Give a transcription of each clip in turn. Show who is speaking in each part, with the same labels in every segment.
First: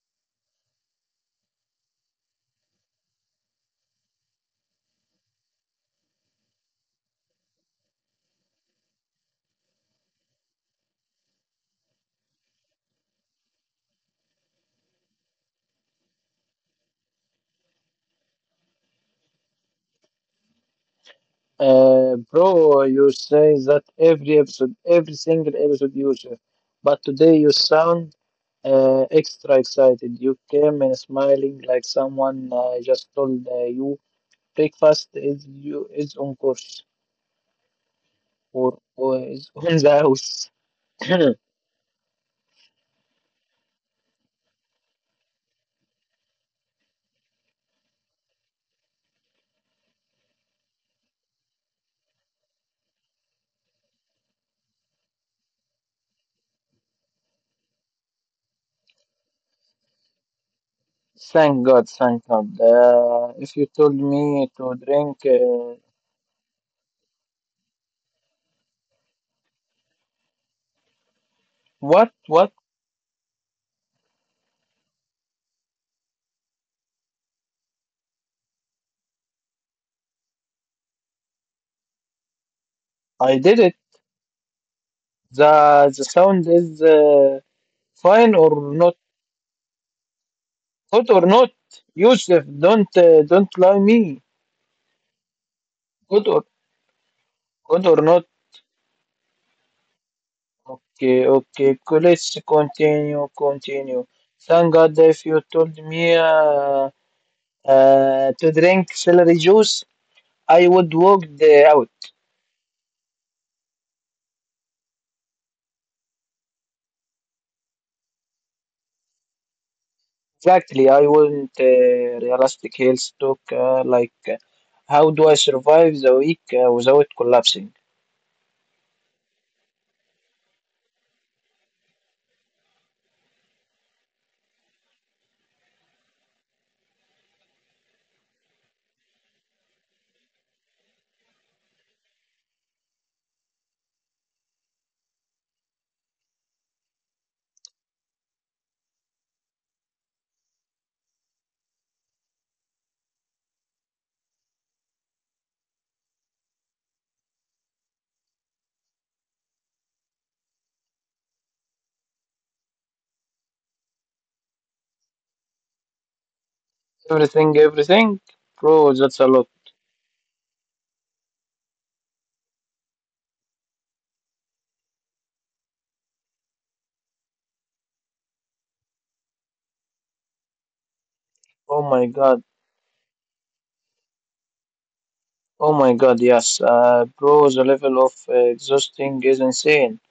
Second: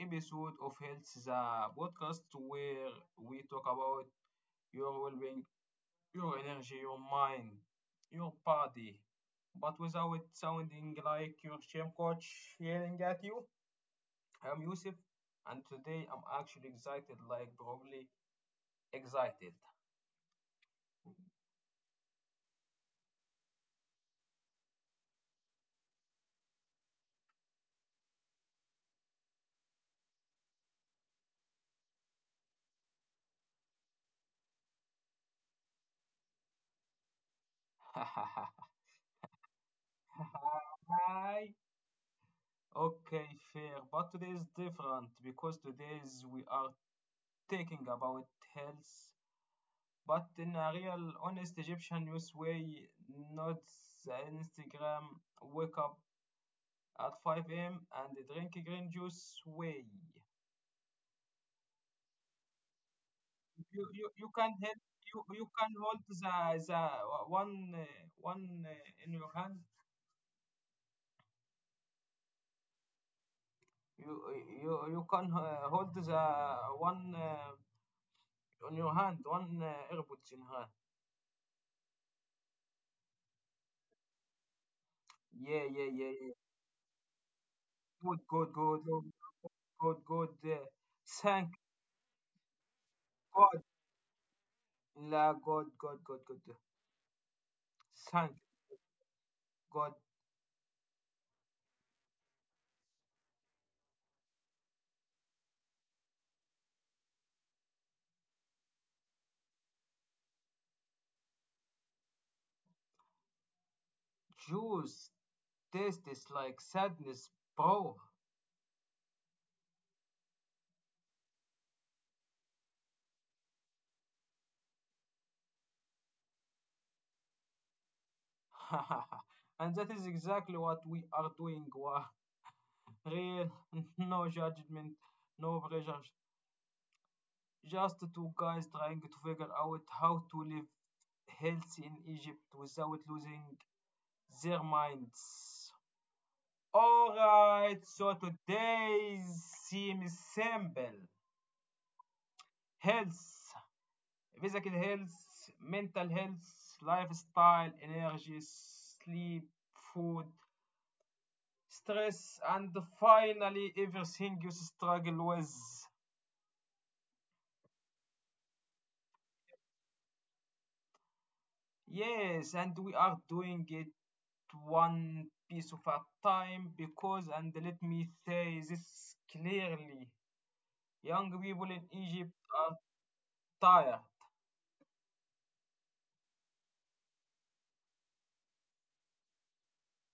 Speaker 1: episode of Health, the podcast where we talk about your well being, your energy, your mind, your body. But without it sounding like your gym coach yelling at you. I'm Yusuf, and today I'm actually excited, like probably excited.
Speaker 2: Bro, you say that every episode, every single episode, you say, but today you sound extra excited. You came and smiling like someone just told you breakfast is you is on course or is on the house.
Speaker 1: Hi. Okay, fair. But today is different because today is we are talking about health, but in a real, honest Egyptian news way, not the Instagram wake up at 5 a.m. and drink green juice way.
Speaker 2: Thank God, thank God. If you told
Speaker 1: You
Speaker 2: me
Speaker 1: can
Speaker 2: to
Speaker 1: help you
Speaker 2: drink,
Speaker 1: you can hold the one, one, in your hand.
Speaker 2: what, what?
Speaker 1: You you you can, hold the one, on your hand, one, airpods in hand.
Speaker 2: I did it.
Speaker 1: Yeah, yeah,
Speaker 2: The
Speaker 1: yeah, yeah,
Speaker 2: sound is
Speaker 1: good,
Speaker 2: fine
Speaker 1: good,
Speaker 2: or
Speaker 1: good,
Speaker 2: not?
Speaker 1: good, good, good,
Speaker 2: Good or
Speaker 1: thank
Speaker 2: not, Yusuf? Don't
Speaker 1: god,
Speaker 2: lie me.
Speaker 1: la god, god, god,
Speaker 2: Good
Speaker 1: god,
Speaker 2: or good or not?
Speaker 1: thank god.
Speaker 2: Okay, okay. Let's continue, continue. Thank God if you told me to drink celery juice, I would walk the out.
Speaker 1: Juice tastes is like sadness, bro.
Speaker 2: Exactly, I wouldn't realistic health talk how do I survive the week without collapsing?
Speaker 1: And that is exactly what we are doing, Wa. Real, no judgment, no pressure. Just two guys trying to figure out how to live healthy in Egypt without losing their minds. Alright, so today's theme is simple: health, physical health, mental health, lifestyle, energy, sleep, food, stress, and finally everything you struggle with.
Speaker 2: Everything, everything, bro. That's a lot.
Speaker 1: Yes, and we are doing it one piece of a time. Because, and let me say this clearly, young people in
Speaker 2: Oh my
Speaker 1: Egypt
Speaker 2: God.
Speaker 1: are tired.
Speaker 2: Oh my god, yes, bro, the level of exhausting is insane.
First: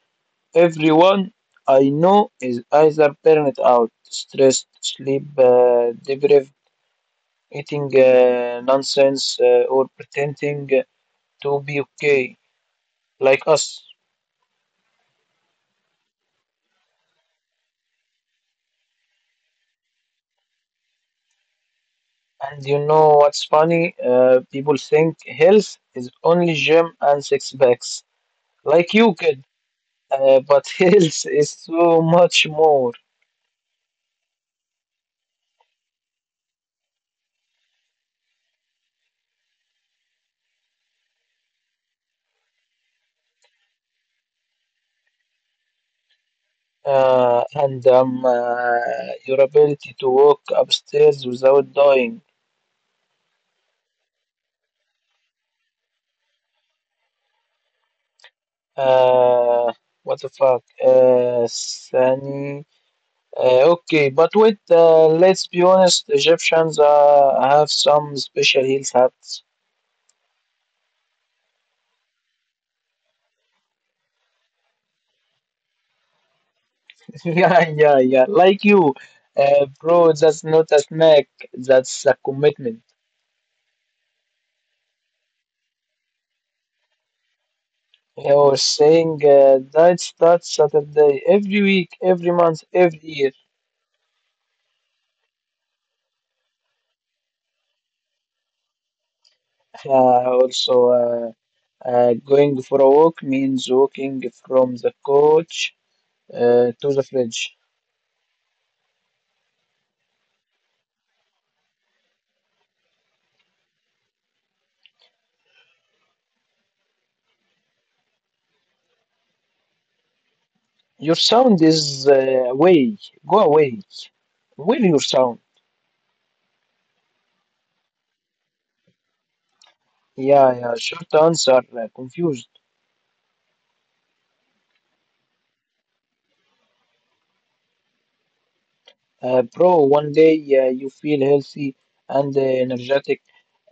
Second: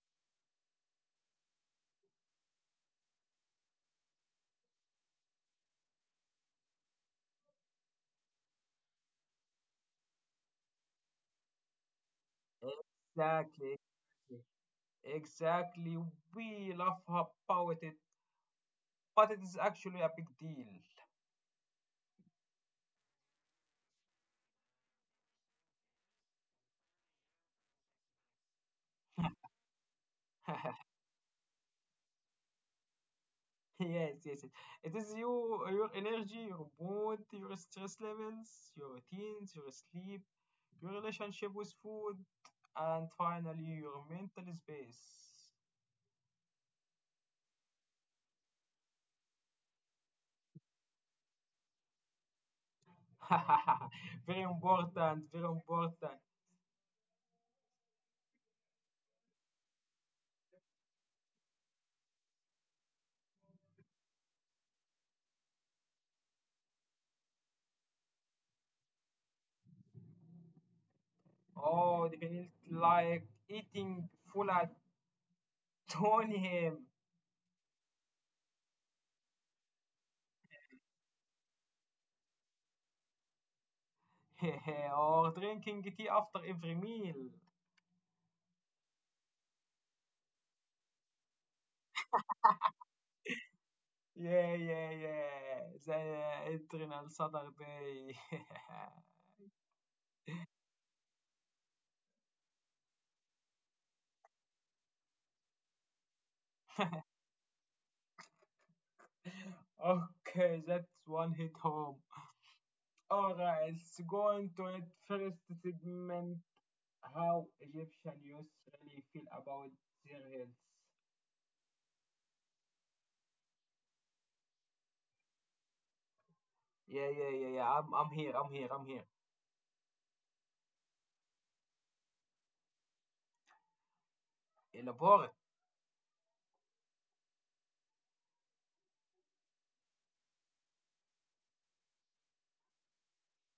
Speaker 2: Everyone I know is either burnt out, stressed, sleep deprived, eating nonsense, or pretending to be okay, like us.
Speaker 1: Exactly, exactly, we laugh about it, but it is actually a big deal.
Speaker 2: And you know what's funny? People think health is only gym and six packs, like you kid, but health is so much more.
Speaker 1: Yes, yes, yes. It is you, your energy, your mood, your stress levels, your routines, your sleep, your relationship with food, and finally your mental space.
Speaker 2: And Your ability to walk upstairs without dying.
Speaker 1: Very important, very important.
Speaker 2: Uh, what the fuck? Sunny. Okay, but wait, let's be honest, Egyptians have some special health habits.
Speaker 1: Oh, the penalty like eating full at 20.
Speaker 2: Yeah, yeah, yeah, like you. Bro, that's not a snack, that's a commitment.
Speaker 1: Or drinking tea after every meal.
Speaker 2: You're saying diet starts Saturday every week, every month, every year.
Speaker 1: Yeah, yeah, yeah. The adrenal Saturday.
Speaker 2: Uh, also, uh, Going for a walk means walking from the couch to the fridge.
Speaker 1: Okay, that's one hit home. Alright, let's go into it. First segment: how Egyptian youth really feel about their health.
Speaker 2: Your sound is away. Go away. Where your sound?
Speaker 1: Yeah, yeah, yeah, yeah. I'm here, I'm here, I'm here.
Speaker 2: Yeah, yeah. Short answer. Confused.
Speaker 1: Elaborate.
Speaker 2: Bro, one day you feel healthy and energetic.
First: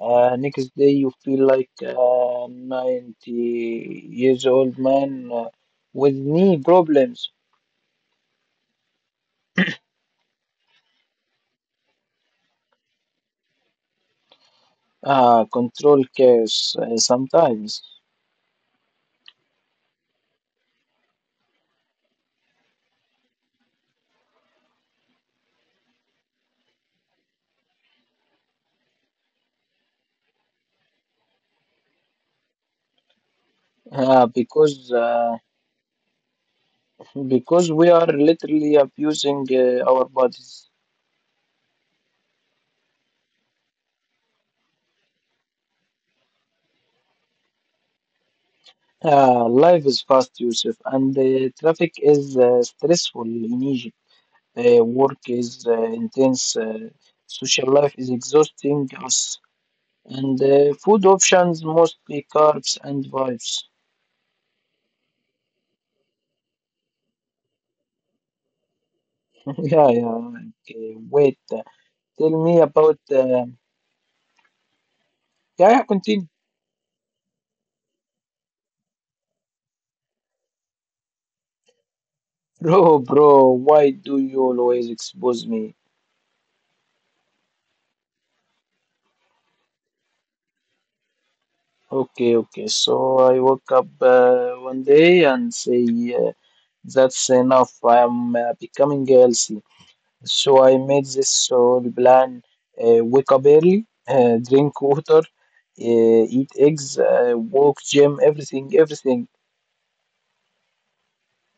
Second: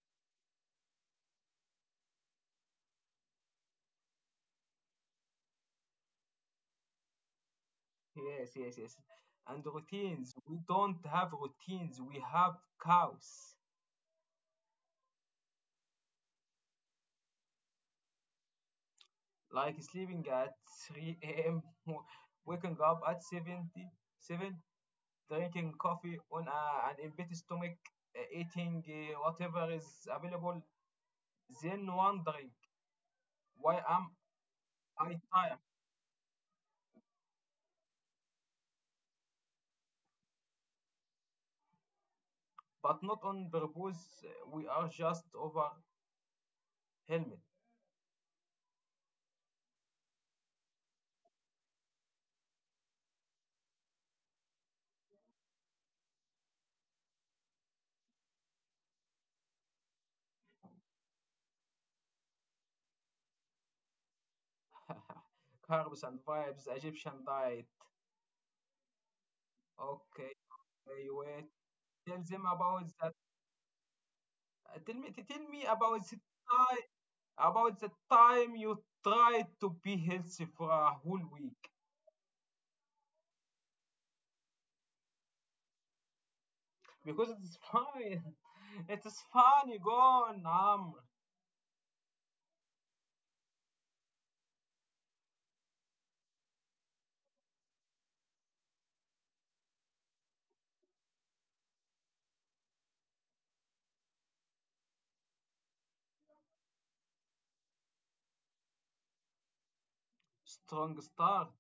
Speaker 2: Next day you feel like a 90 years old man with knee problems.
Speaker 1: Yes, yes, yes. And routines. We don't have routines. We have chaos.
Speaker 2: Ah, control chaos sometimes.
Speaker 1: Like sleeping at 3 a.m., waking up at 70, 7, drinking coffee on a, an empty stomach, eating whatever is available, then wondering why am
Speaker 2: Ah, because
Speaker 1: I
Speaker 2: uh,
Speaker 1: tired?
Speaker 2: because we are literally abusing our bodies.
Speaker 1: But not on purpose. We are just overwhelmed.
Speaker 2: Life is fast, Yusuf, and traffic is stressful in Egypt. Work is intense, social life is exhausting us, and food options mostly carbs and vibes.
Speaker 1: Carbs and vibes, Egyptian diet.
Speaker 2: Yeah, yeah.
Speaker 1: Okay,
Speaker 2: Okay, wait,
Speaker 1: wait. Tell
Speaker 2: tell
Speaker 1: them
Speaker 2: me
Speaker 1: about—
Speaker 2: about.
Speaker 1: Tell me
Speaker 2: Yeah, yeah, continue.
Speaker 1: about the time you tried to be healthy for a whole week.
Speaker 2: Bro, bro, why do you always expose me?
Speaker 1: Because it's fine. It is fun. You go on, Amr.
Speaker 2: Okay, okay. So I woke up one day and say, uh, that's enough. I am becoming healthy. So I made this whole plan: wake up early, drink water, eat eggs, walk, gym, everything, everything.
Speaker 1: Strong start.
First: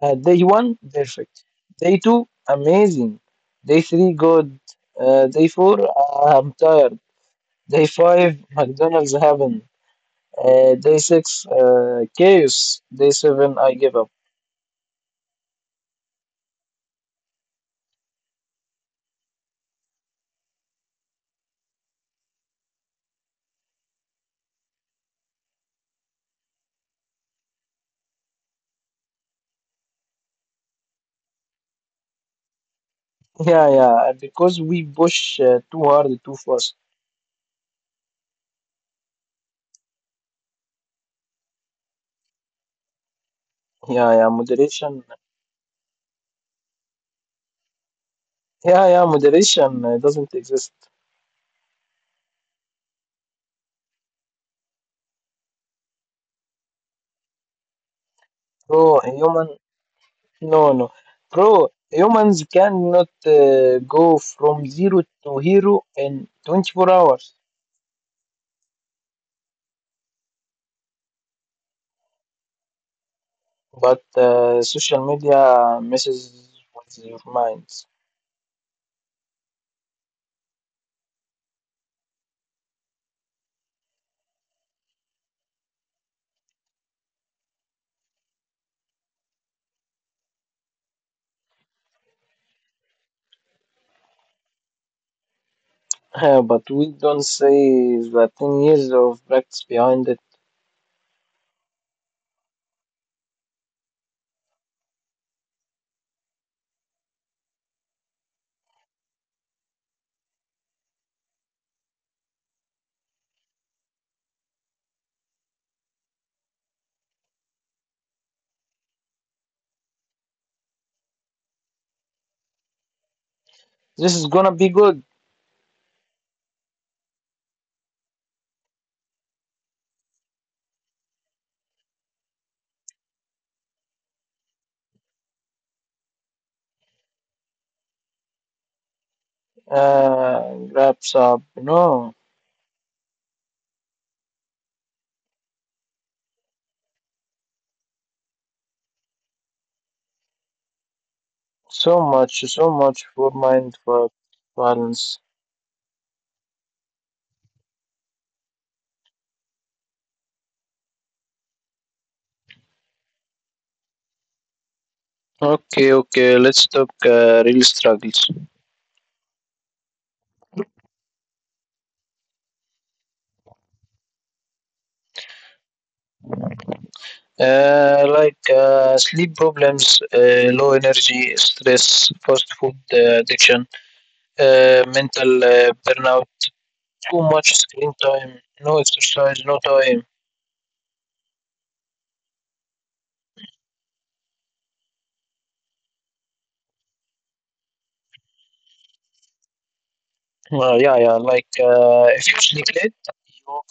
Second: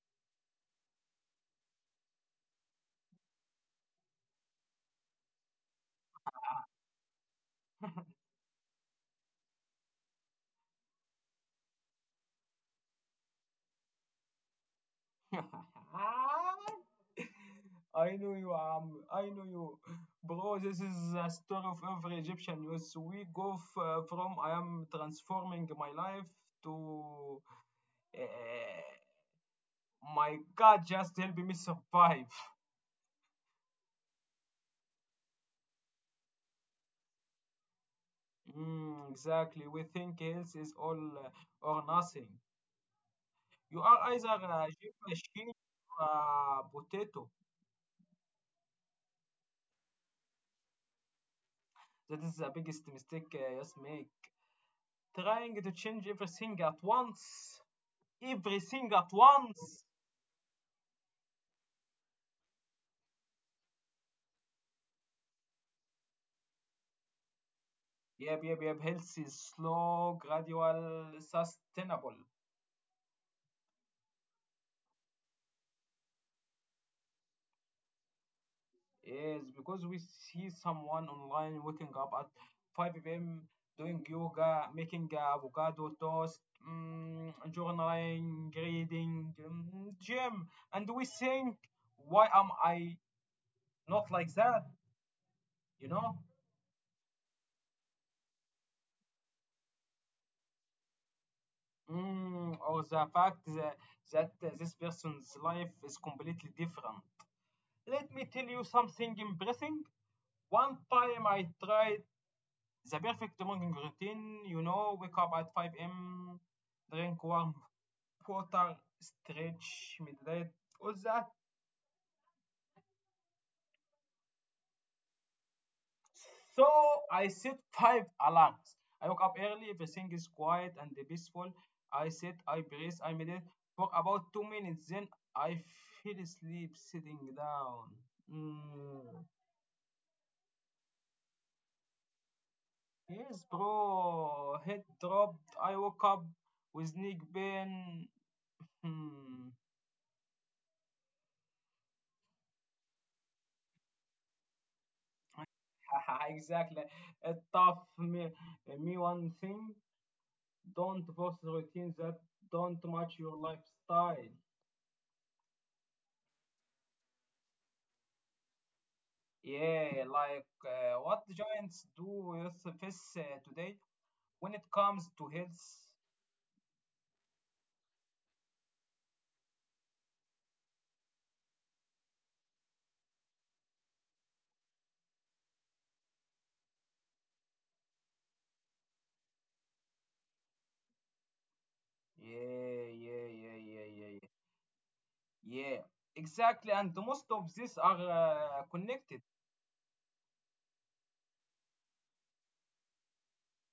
Speaker 2: Day one, perfect. Day two, amazing. Day three, good. Day four, I'm tired. Day five, McDonald's heaven. Day six, chaos. Day seven, I give up.
Speaker 1: I know you, Amr. I know you, bro. This is a story of every Egyptian youth. We go from I am transforming my life to, eh, my God, just help me survive.
Speaker 2: Yeah, yeah, because we push too hard, too fast.
Speaker 1: Mm, exactly. We think health is all, uh, or nothing. You are
Speaker 2: Yeah,
Speaker 1: either
Speaker 2: yeah,
Speaker 1: a gym
Speaker 2: moderation.
Speaker 1: machine or a potato.
Speaker 2: Yeah, yeah, moderation doesn't exist.
Speaker 1: That is the biggest mistake, yes make. Trying to change everything at once.
Speaker 2: Bro,
Speaker 1: Everything at
Speaker 2: human,
Speaker 1: once.
Speaker 2: no, no. Bro, humans cannot go from zero to hero in 24 hours.
Speaker 1: Yep, yep, yep. Health is slow, gradual, sustainable.
Speaker 2: But social media messes with your minds.
Speaker 1: Yes, because we see someone online waking up at 5 p.m. doing yoga, making avocado toast, mm, journaling, reading, mm, gym, and we think, why am I not like that? You know?
Speaker 2: But we don't say the 10 years of practice behind it.
Speaker 1: Mm, or the fact that, that this person's life is completely different. Let me tell you something embarrassing. One time I tried the perfect morning routine, you know, wake up at 5 a.m., drink warm water, stretch, meditate, all that.
Speaker 2: This is gonna be good.
Speaker 1: So I set five alarms. I woke up early, everything is quiet and peaceful. I sit, I breathe, I meditate for about 2 minutes, then I feel asleep sitting down. Mm.
Speaker 2: Wraps up, you know,
Speaker 1: Yes, bro, head dropped. I woke up with neck pain. Hmm.
Speaker 2: so much, so much for mindful balance.
Speaker 1: Exactly. It taught me, me one thing. Don't force routines that don't match your lifestyle.
Speaker 2: Okay, okay, let's talk real struggles.
Speaker 1: Yeah, like, what giants do with this, today when it comes to health.
Speaker 2: Sleep problems, low energy, stress, fast food addiction, mental burnout, too much screen time, no exercise, no time.
Speaker 1: Yeah, yeah, yeah, yeah, yeah, yeah. Yeah, exactly. And most of these are, connected.
Speaker 2: Yeah, yeah, like if you sleep late, you woke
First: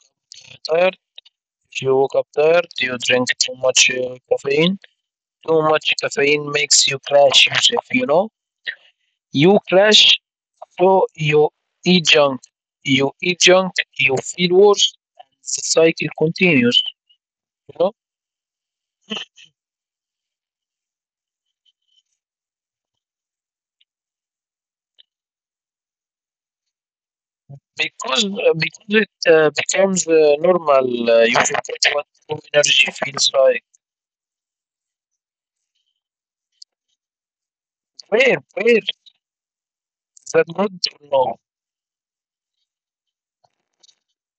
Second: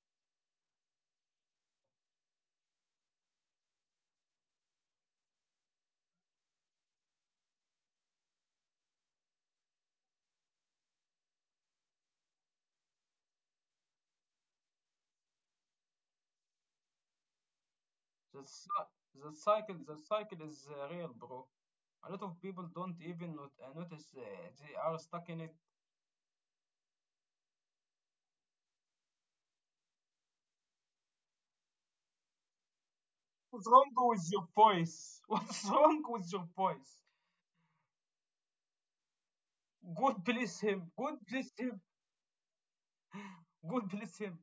Speaker 2: up tired. If you woke up tired, you drink too much caffeine. Too much caffeine makes you crash, Yusuf, you know? You crash, so you eat junk. You eat junk, you feel worse, and the cycle continues, you know?
Speaker 1: The, cy- the cycle, the cycle is, real, bro. A lot of people don't even not, notice, they are stuck in it.
Speaker 2: Because it becomes normal, you forget what true energy feels
Speaker 1: What's
Speaker 2: like.
Speaker 1: wrong with your voice? What's wrong with your voice?
Speaker 2: Where is
Speaker 1: God
Speaker 2: that
Speaker 1: bless
Speaker 2: good
Speaker 1: him.
Speaker 2: to
Speaker 1: God
Speaker 2: know?
Speaker 1: bless him. God bless him.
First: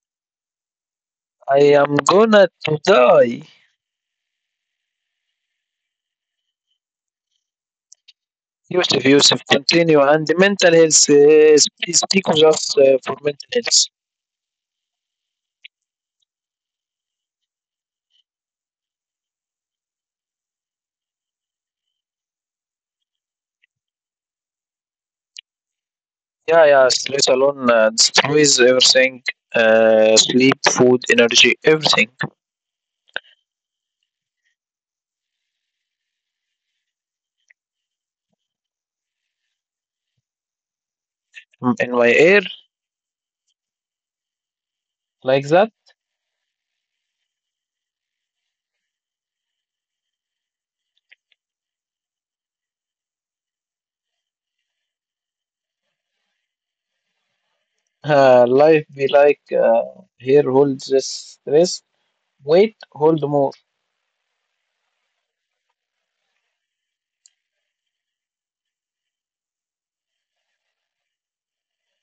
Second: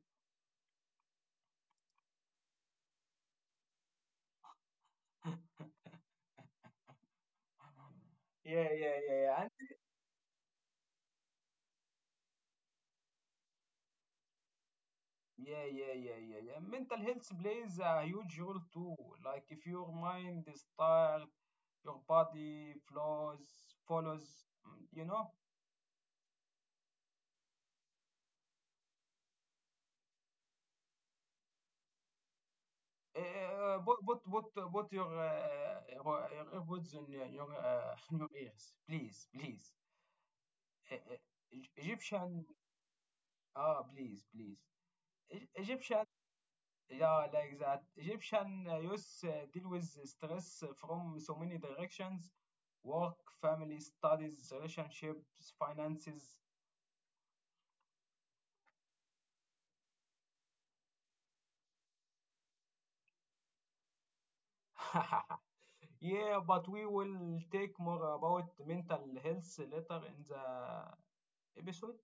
Speaker 2: I am gonna to die.
Speaker 1: Yeah, yeah,
Speaker 2: Yusuf,
Speaker 1: yeah, yeah.
Speaker 2: Yusuf,
Speaker 1: And
Speaker 2: continue. And the mental health is because of for mental health.
Speaker 1: yeah, yeah, yeah, yeah, yeah. Mental health plays a huge role too. Like if your mind is tired, your body flows, follows. Mm, you know.
Speaker 2: Yeah, yeah, stress alone. This always everything. Sleep, food, energy, everything.
Speaker 1: Uh, put put put put your, your earbuds in your, in your ears, please, please. Uh, uh,
Speaker 2: Mm, in my air,
Speaker 1: Egyptian, ah, please, please.
Speaker 2: like that.
Speaker 1: Egyptian— yeah, like that. Egyptian, youth, deal with stress from so many directions: work, family, studies, relationships, finances.
Speaker 2: Life be like here holds this stress. Wait, hold more.
Speaker 1: Yeah, but we will take more about mental health later in the episode.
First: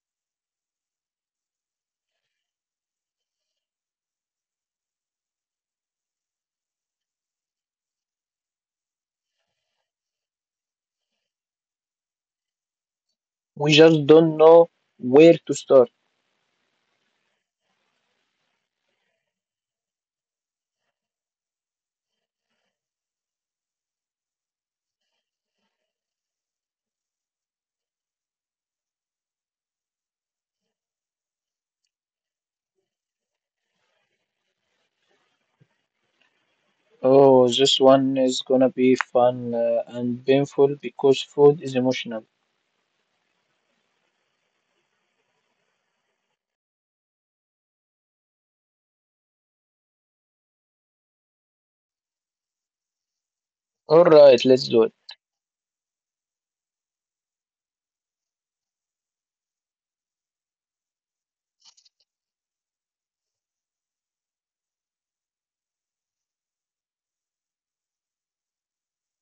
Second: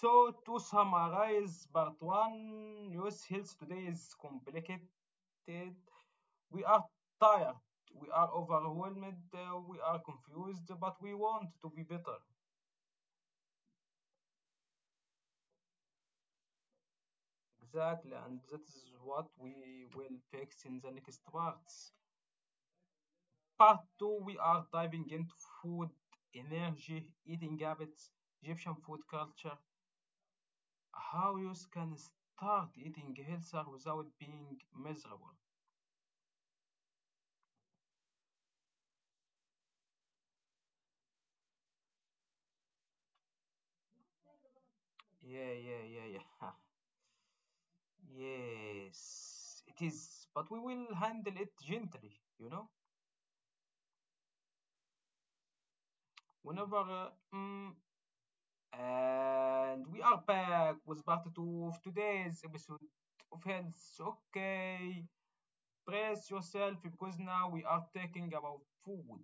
Speaker 1: So, to summarize part one, youth health today is complicated. We are tired, we are overwhelmed, we are confused, but we want to be better.
Speaker 2: We just don't know where to start.
Speaker 1: Exactly, and that is what we will fix in the next parts. Part 2, we are diving into food, energy, eating habits, Egyptian food culture, how you can start eating healthier without being miserable.
Speaker 2: Oh, this one is gonna be fun and painful because food is emotional.
Speaker 1: Yeah, yeah, yeah, yeah. Yes, it is, but we will handle it gently, you know?
Speaker 2: All right, let's do it.
Speaker 1: Whenever, mm, and we are back with part two of today's episode of Health. Okay, brace yourself because now we are talking about food.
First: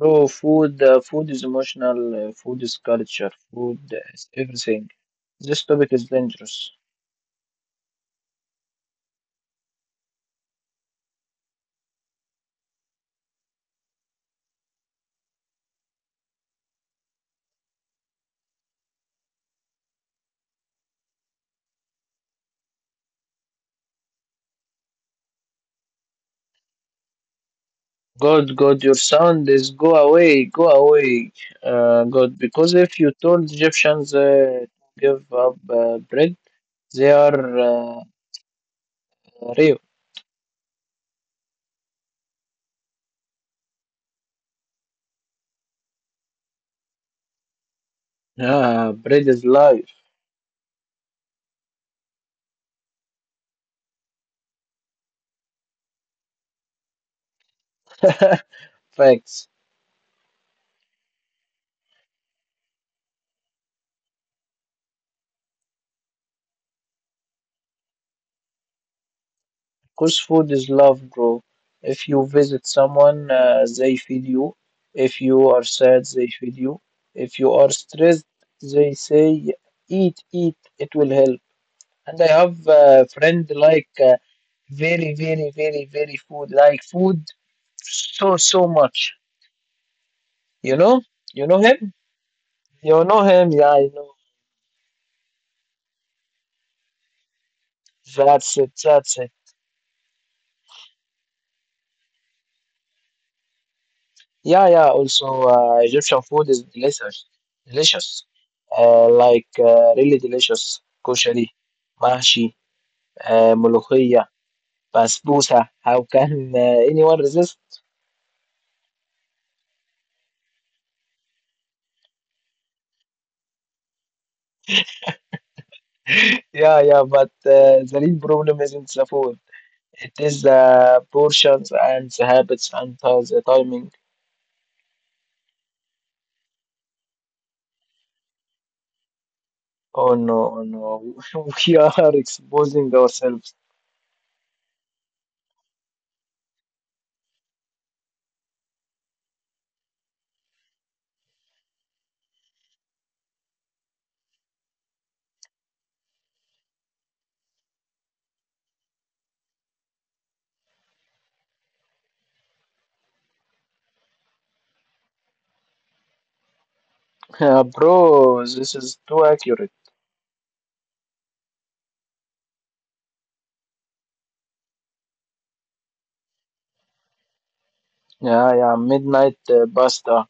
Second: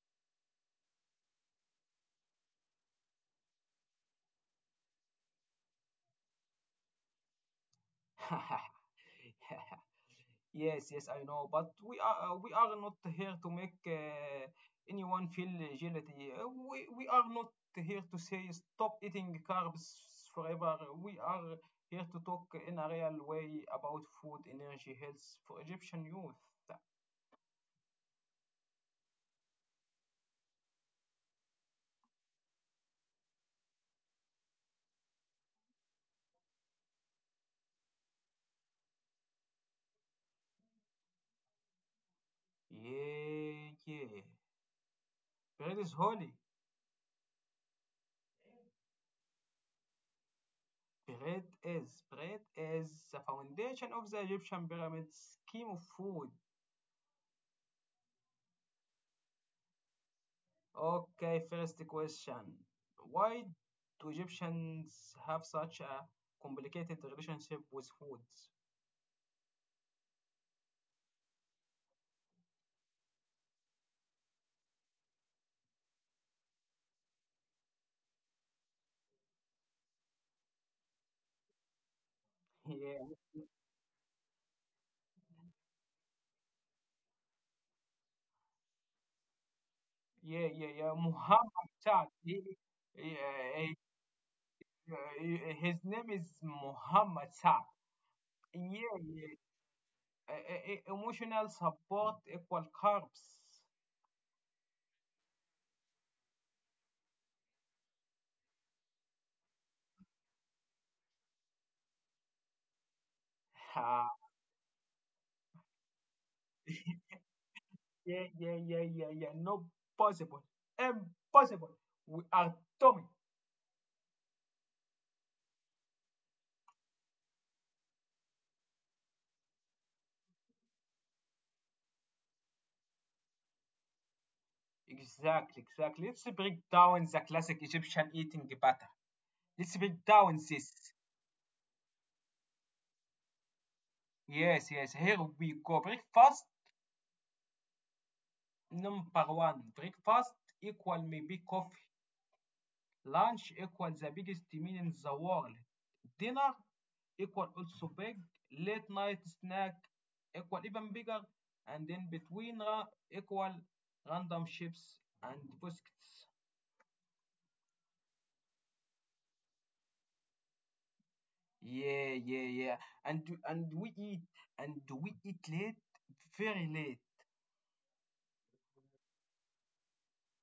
Speaker 2: Oh, food. Food is emotional. Food is culture. Food is everything. This topic is dangerous.
Speaker 1: Yes, yes, I know, but we are, we are not here to make, anyone feel guilty. We are not here to say stop eating carbs forever. We are here to talk in a real way about food, energy, health for Egyptian youth.
Speaker 2: God, God, your sound is go away, God, because if you told Egyptians to give up bread, they are real.
Speaker 1: Yeah, yeah. Bread is holy.
Speaker 2: Ah, bread is life.
Speaker 1: Bread is— bread is the foundation of the Egyptian pyramid scheme of food.
Speaker 2: Facts.
Speaker 1: Okay, first question. Why do Egyptians have such a complicated relationship with food?
Speaker 2: Because food is love, bro. If you visit someone, they feed you. If you are sad, they feed you. If you are stressed, they say, "Yeah, eat, eat, it will help. And I have
Speaker 1: Yeah,
Speaker 2: a friend like very, very, very, very food. Like food so, so much.
Speaker 1: yeah, yeah,
Speaker 2: You
Speaker 1: yeah.
Speaker 2: know? You know
Speaker 1: Muhammad
Speaker 2: him?
Speaker 1: Saad. He,
Speaker 2: You know him?
Speaker 1: yeah,
Speaker 2: Yeah, I know.
Speaker 1: he- his name is Muhammad Saad.
Speaker 2: That's it.
Speaker 1: Yeah,
Speaker 2: That's
Speaker 1: yeah.
Speaker 2: it.
Speaker 1: Emotional support equal carbs.
Speaker 2: Yeah, yeah. Also, Egyptian food is delicious. Delicious. Really delicious. Koshari, mahshi,
Speaker 1: Ha.
Speaker 2: ملوخية, basbousa. How can anyone resist?
Speaker 1: Yeah, yeah, yeah, yeah, yeah. No possible. Impossible. We are dummy.
Speaker 2: Yeah, yeah, but the real problem isn't the food. It is the portions and the habits and the timing.
Speaker 1: Exactly, exactly. Let's break down the classic Egyptian eating pattern. Let's break
Speaker 2: Oh
Speaker 1: down
Speaker 2: no, oh
Speaker 1: this.
Speaker 2: no, we are exposing ourselves.
Speaker 1: Yes, yes. Here we go. Breakfast number one. Breakfast equal maybe coffee. Lunch equals the biggest meal in the world. Dinner equal also big. Late night snack equal even bigger. And in between equal random chips and biscuits.
Speaker 2: Yeah, bro, this is too accurate.
Speaker 1: Yeah, yeah, yeah. And and we eat we eat late, very late.
Speaker 2: Yeah, yeah, midnight pasta,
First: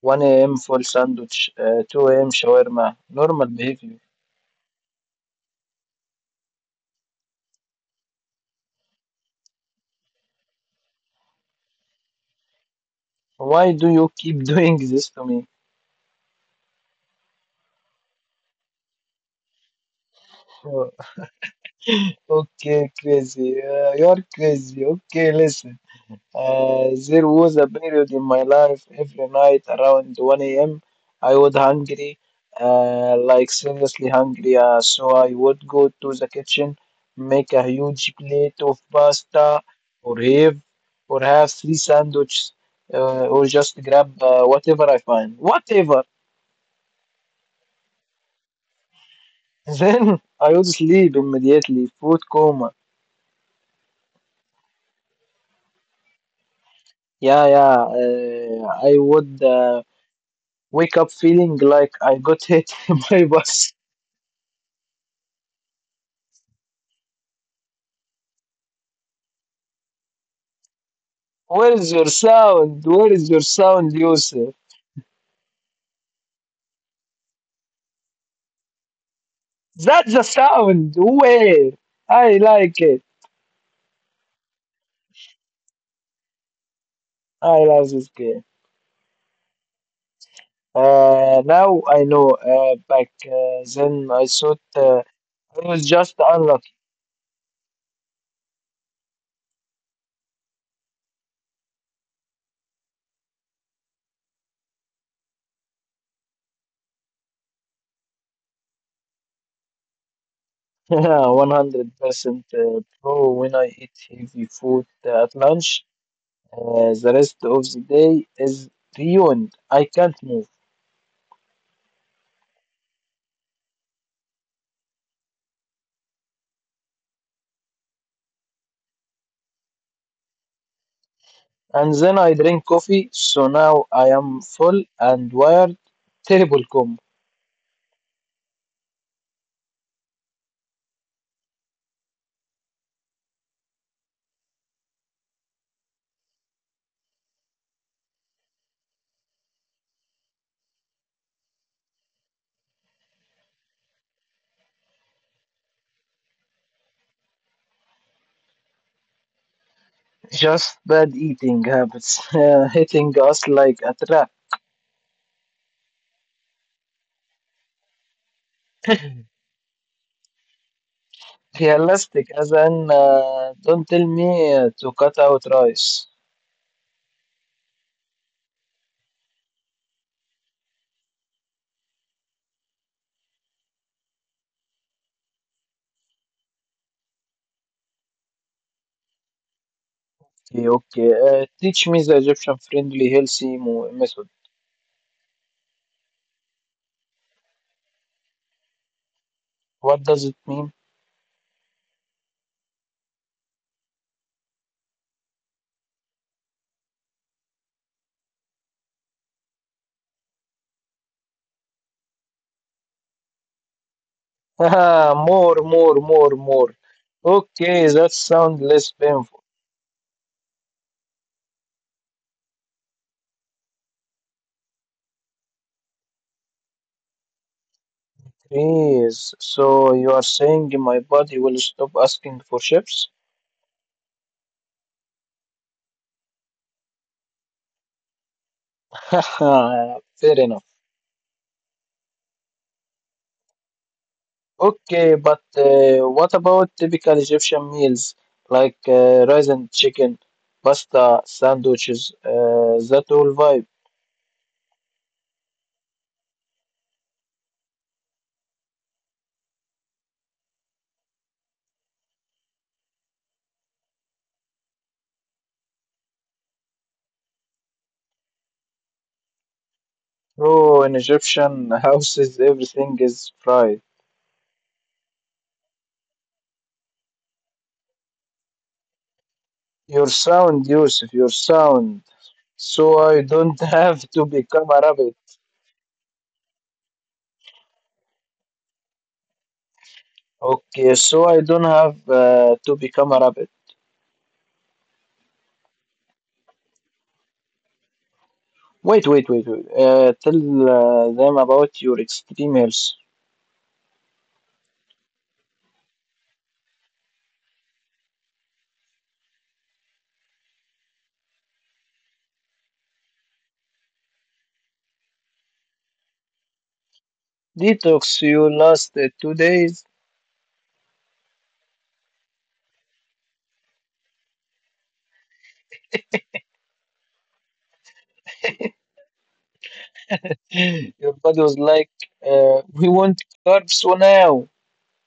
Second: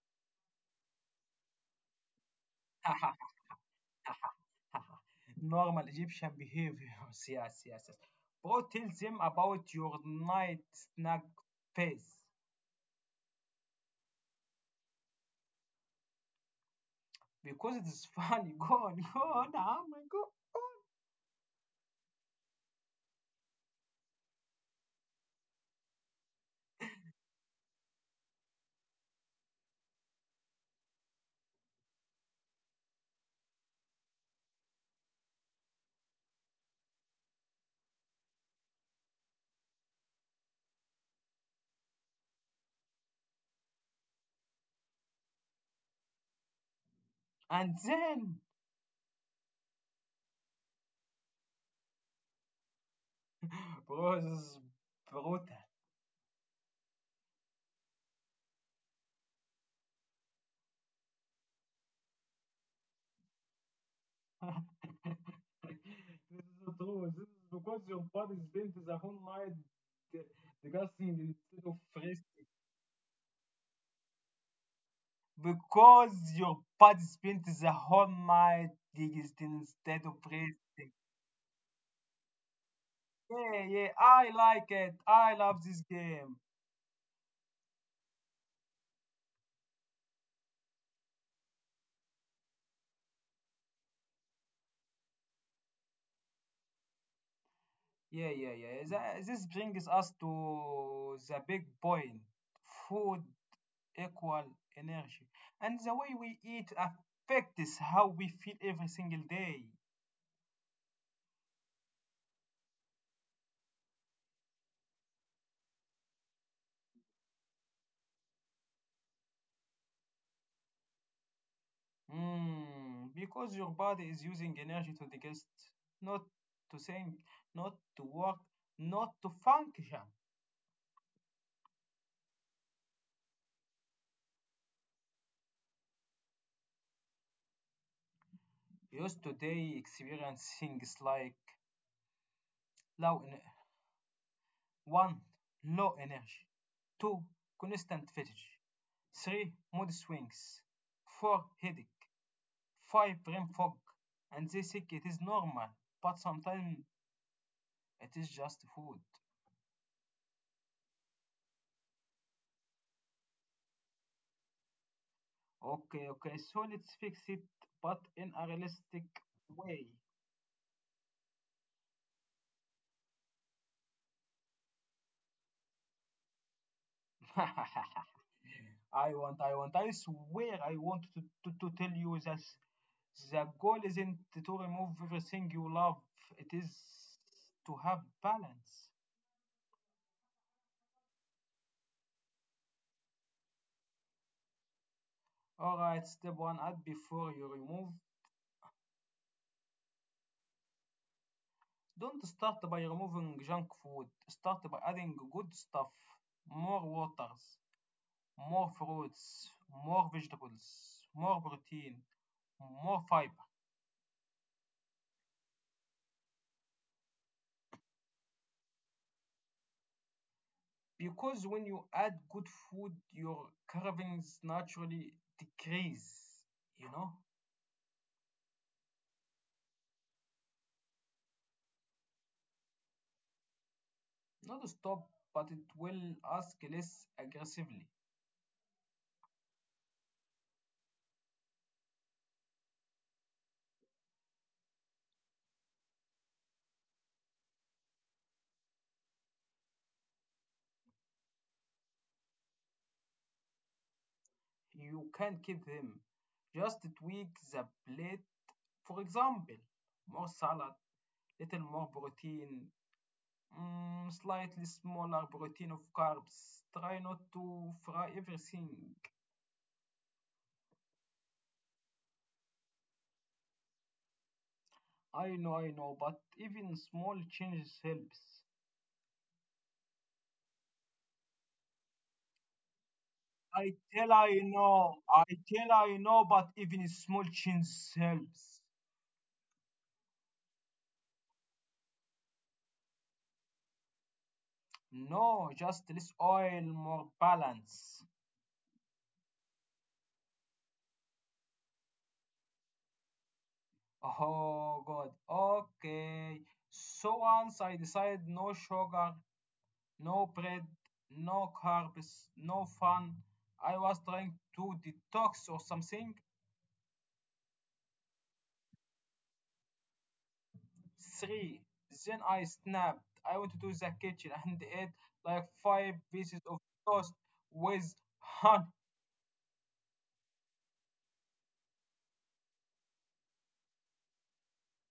Speaker 2: 1 a.m. full sandwich, 2 a.m. shawarma. Normal behavior.
Speaker 1: Normal Egyptian behaviors. Yes, yes, yes. Bro, tell them about your night snack phase.
Speaker 2: Why do you keep doing this to me?
Speaker 1: Because it is funny. Go on, go on, عم, go.
Speaker 2: Okay, crazy. You're crazy. Okay, listen. There was a period in my life every night around 1 a.m. I was hungry, like seriously hungry. So I would go to the kitchen, make a huge plate of pasta, or have, or have three sandwiches, or just grab whatever I find. Whatever.
Speaker 1: And then—
Speaker 2: Then I would sleep immediately, food coma.
Speaker 1: bro, this is brutal.
Speaker 2: Yeah, yeah. I would wake up feeling like I got hit by bus.
Speaker 1: This is the truth. This is because your body spent the whole night disgusting
Speaker 2: Where
Speaker 1: instead of
Speaker 2: is your
Speaker 1: rest.
Speaker 2: sound? Where is your sound, Yusuf?
Speaker 1: Because your body spent the whole night digesting instead
Speaker 2: That's the
Speaker 1: of
Speaker 2: sound.
Speaker 1: resting.
Speaker 2: Where? I like it.
Speaker 1: Yeah, yeah, I like it. I love this game.
Speaker 2: I love this game. Now I know. Back then I thought I was just unlucky.
Speaker 1: Yeah, yeah, yeah. This brings us to the big point. Food equal energy. And the way we eat affects how we feel every single day.
Speaker 2: 100% pro when I eat heavy food at lunch. The rest of the day is ruined. I can't move.
Speaker 1: Mm, because your body is using energy to digest, not to think, not to work, not to function.
Speaker 2: And then I drink coffee, so now I am full and wired. Terrible combo.
Speaker 1: Used today experience things like low one, low energy, two, constant fatigue, three, mood swings, four, headache, five, brain fog, and they think it is normal, but sometimes it is just food.
Speaker 2: Just bad eating habits hitting us like a trap.
Speaker 1: Okay, okay, so let's fix it, but in a realistic way.
Speaker 2: Realistic, as in, don't tell me to cut out rice.
Speaker 1: I want, I want, I swear I want to tell you that the goal isn't to remove everything you love, it is to have balance.
Speaker 2: Okay, okay. Teach me the Egyptian friendly healthy method.
Speaker 1: Alright, step one: add before you remove.
Speaker 2: What does it mean?
Speaker 1: Don't start by removing junk food, start by adding good stuff: more waters, more fruits, more vegetables, more protein, more fiber.
Speaker 2: Haha, more, more, more, more. Okay, that sounds less painful.
Speaker 1: Because when you add good food, your cravings naturally decrease, you know?
Speaker 2: Please. So you are saying my body will stop asking for chips?
Speaker 1: Not stop, but it will ask less aggressively.
Speaker 2: Haha, fair enough. Okay, but what about typical Egyptian meals like rice and chicken, pasta, sandwiches, that whole vibe?
Speaker 1: You can keep them. Just tweak the plate. For example, more salad, little more protein, mm, slightly smaller protein of carbs. Try not to fry everything.
Speaker 2: Bro, in Egyptian houses, everything is fried.
Speaker 1: I know, but even small changes helps.
Speaker 2: Your sound, Yusuf, your sound. So I don't
Speaker 1: I
Speaker 2: have
Speaker 1: tell
Speaker 2: to
Speaker 1: I
Speaker 2: become a
Speaker 1: know,
Speaker 2: rabbit.
Speaker 1: I tell I know, but even small changes helps.
Speaker 2: Okay, so I don't have to become a rabbit.
Speaker 1: No, just less oil, more balance.
Speaker 2: Wait, wait, wait, wait. Tell them about your extreme health
Speaker 1: Oh God, okay. So once I decide no sugar, no bread, no carbs, no fun, I was trying to detox or something.
Speaker 2: detox. You lasted 2 days.
Speaker 1: Three. Then I snapped. I went to the kitchen and ate like five pieces of toast with honey.
Speaker 2: Your body was like, we want carbs now.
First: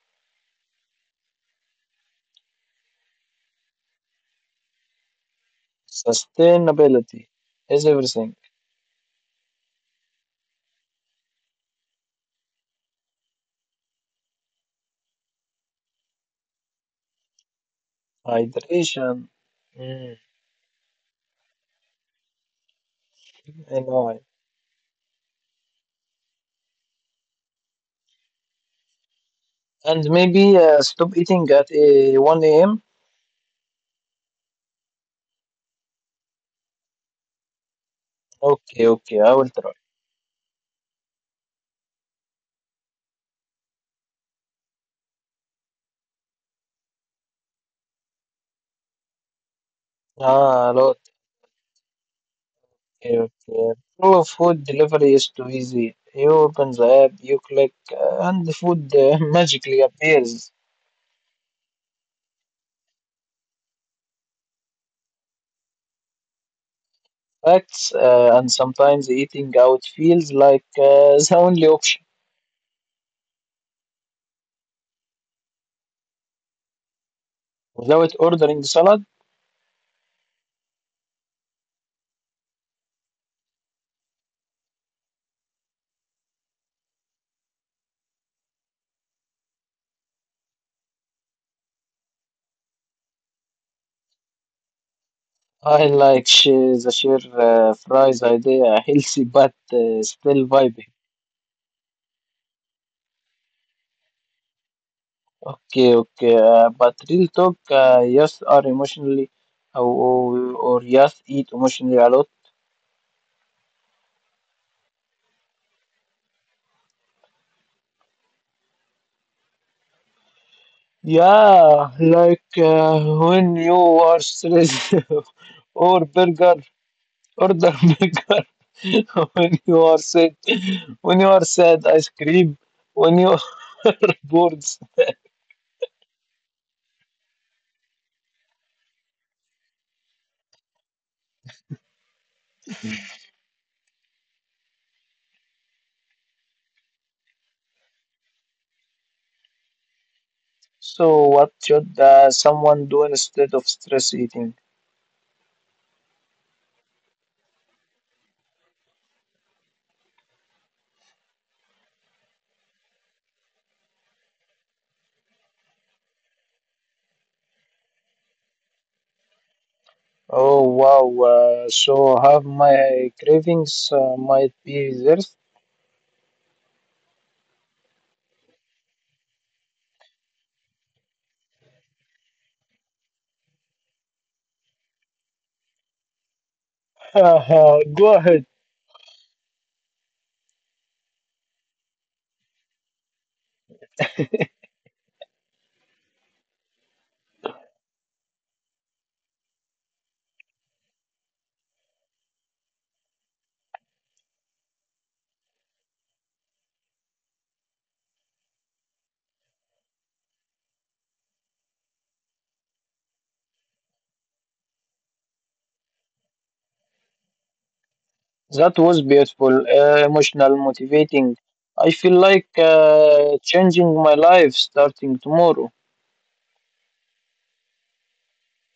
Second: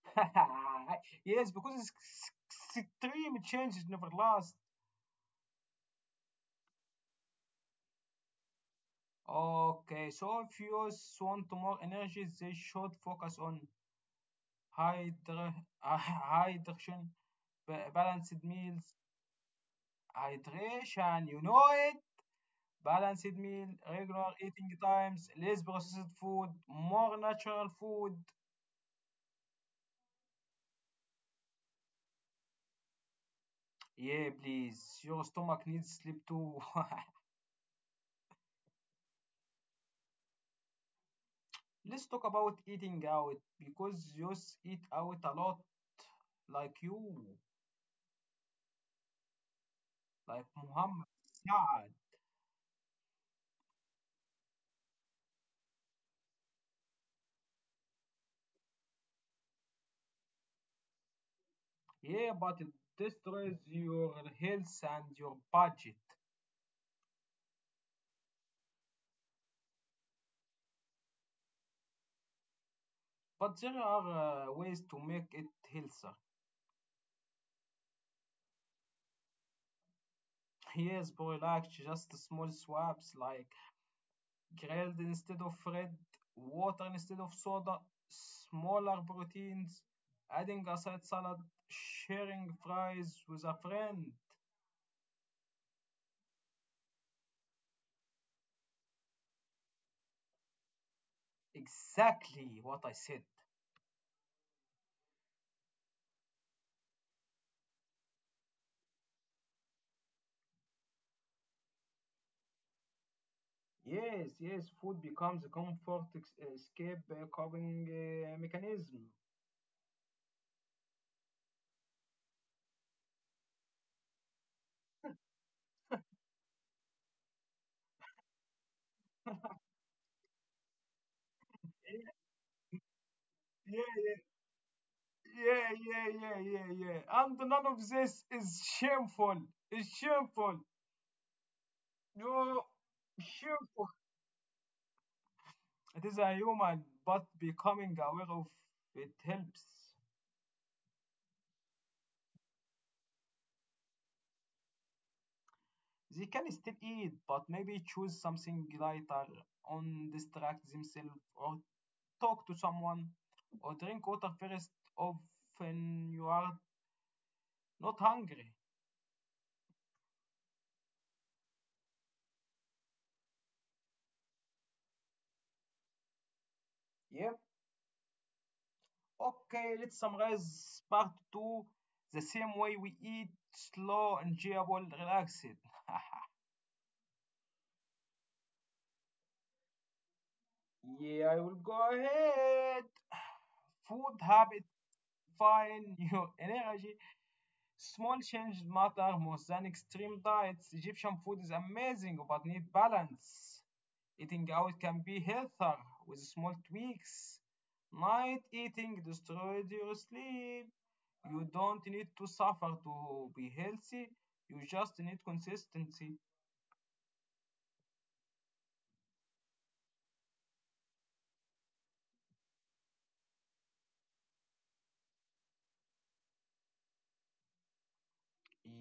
Speaker 1: Yes, because extreme changes never last.
Speaker 2: Sustainability is everything.
Speaker 1: Okay, so if you want more energy, they should focus on hydra hydration, balanced meals,
Speaker 2: Hydration. Mm,
Speaker 1: hydration. You know it. Balanced meal,
Speaker 2: I know. It.
Speaker 1: regular eating times, less processed food, more natural food.
Speaker 2: And maybe stop eating at 1 a.m.
Speaker 1: Yeah, please. Your stomach needs sleep too.
Speaker 2: Okay, okay, I will try.
Speaker 1: Let's talk about eating out because you eat out a lot, like you, like
Speaker 2: Ah, a lot.
Speaker 1: Muhammad Saad.
Speaker 2: Okay, okay. Pro food delivery is too easy. You open the app, you click, and the food magically appears.
Speaker 1: Yeah, but it destroys your health and your budget.
Speaker 2: Facts, and sometimes eating out feels like the only option.
Speaker 1: But there are, ways to make it healthier.
Speaker 2: Without ordering salad,
Speaker 1: Yes, bro, like just small swaps like grilled instead of red, water instead of soda, smaller proteins, adding a side salad, sharing fries with a friend.
Speaker 2: I like the share fries idea, healthy but still vibing.
Speaker 1: Exactly what I said.
Speaker 2: Okay, okay, but real talk, yes, are emotionally or yes, eat emotionally a lot.
Speaker 1: Yes, yes, food becomes a comfort escape, coping mechanism.
Speaker 2: Yeah, like when you are stressed or burger, order burger. When you are sick, when you are sad, ice cream. When you are
Speaker 1: Yeah,
Speaker 2: bored,
Speaker 1: yeah. And none of this is shameful. It's shameful. No, shameful. It is a human, but becoming aware of it helps.
Speaker 2: so what should someone do instead of stress eating?
Speaker 1: They can still eat, but maybe choose something lighter, on distract themselves, or talk to someone, or drink water first of when you are not hungry.
Speaker 2: Oh wow, so have my cravings might be theirs.
Speaker 1: Yep. Okay, let's summarize part two the same way we eat slow, enjoyable, relaxed.
Speaker 2: Go ahead.
Speaker 1: yeah, I will go ahead. Food habit, find your energy Small changes matter more than extreme diets. Egyptian food is amazing but need balance. Eating out can be healthier with small tweaks. Night eating destroys your sleep. You don't need to suffer to be healthy. You just need consistency.
Speaker 2: That was beautiful, emotional, motivating. I feel like changing my life starting tomorrow.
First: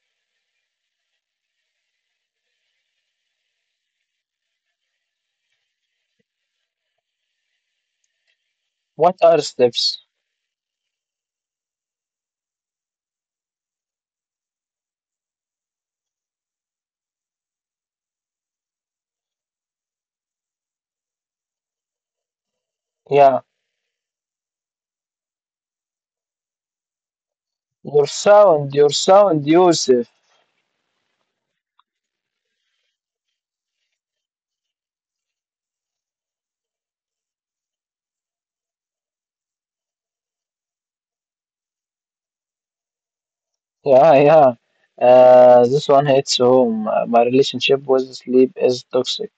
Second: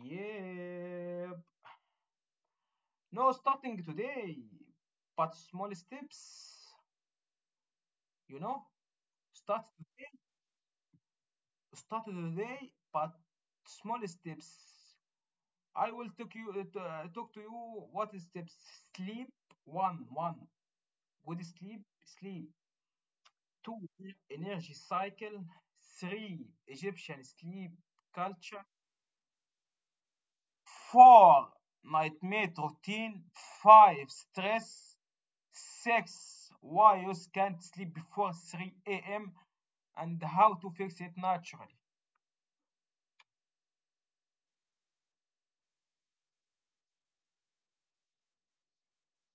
Speaker 1: Yep. No, starting today, but small steps. You know,
Speaker 2: What are
Speaker 1: start today,
Speaker 2: steps?
Speaker 1: start today, but small steps. I will talk you talk to you what is steps. Sleep. One. Good sleep, sleep.
Speaker 2: Yeah,
Speaker 1: Two, energy cycle. Three, Egyptian sleep culture.
Speaker 2: your sound, Yusuf.
Speaker 1: Four, nightmare routine. Five, stress. Six, why you can't sleep before 3 a.m. and how to fix it naturally.
Speaker 2: Yeah, yeah. This one hits home. My relationship with sleep is toxic.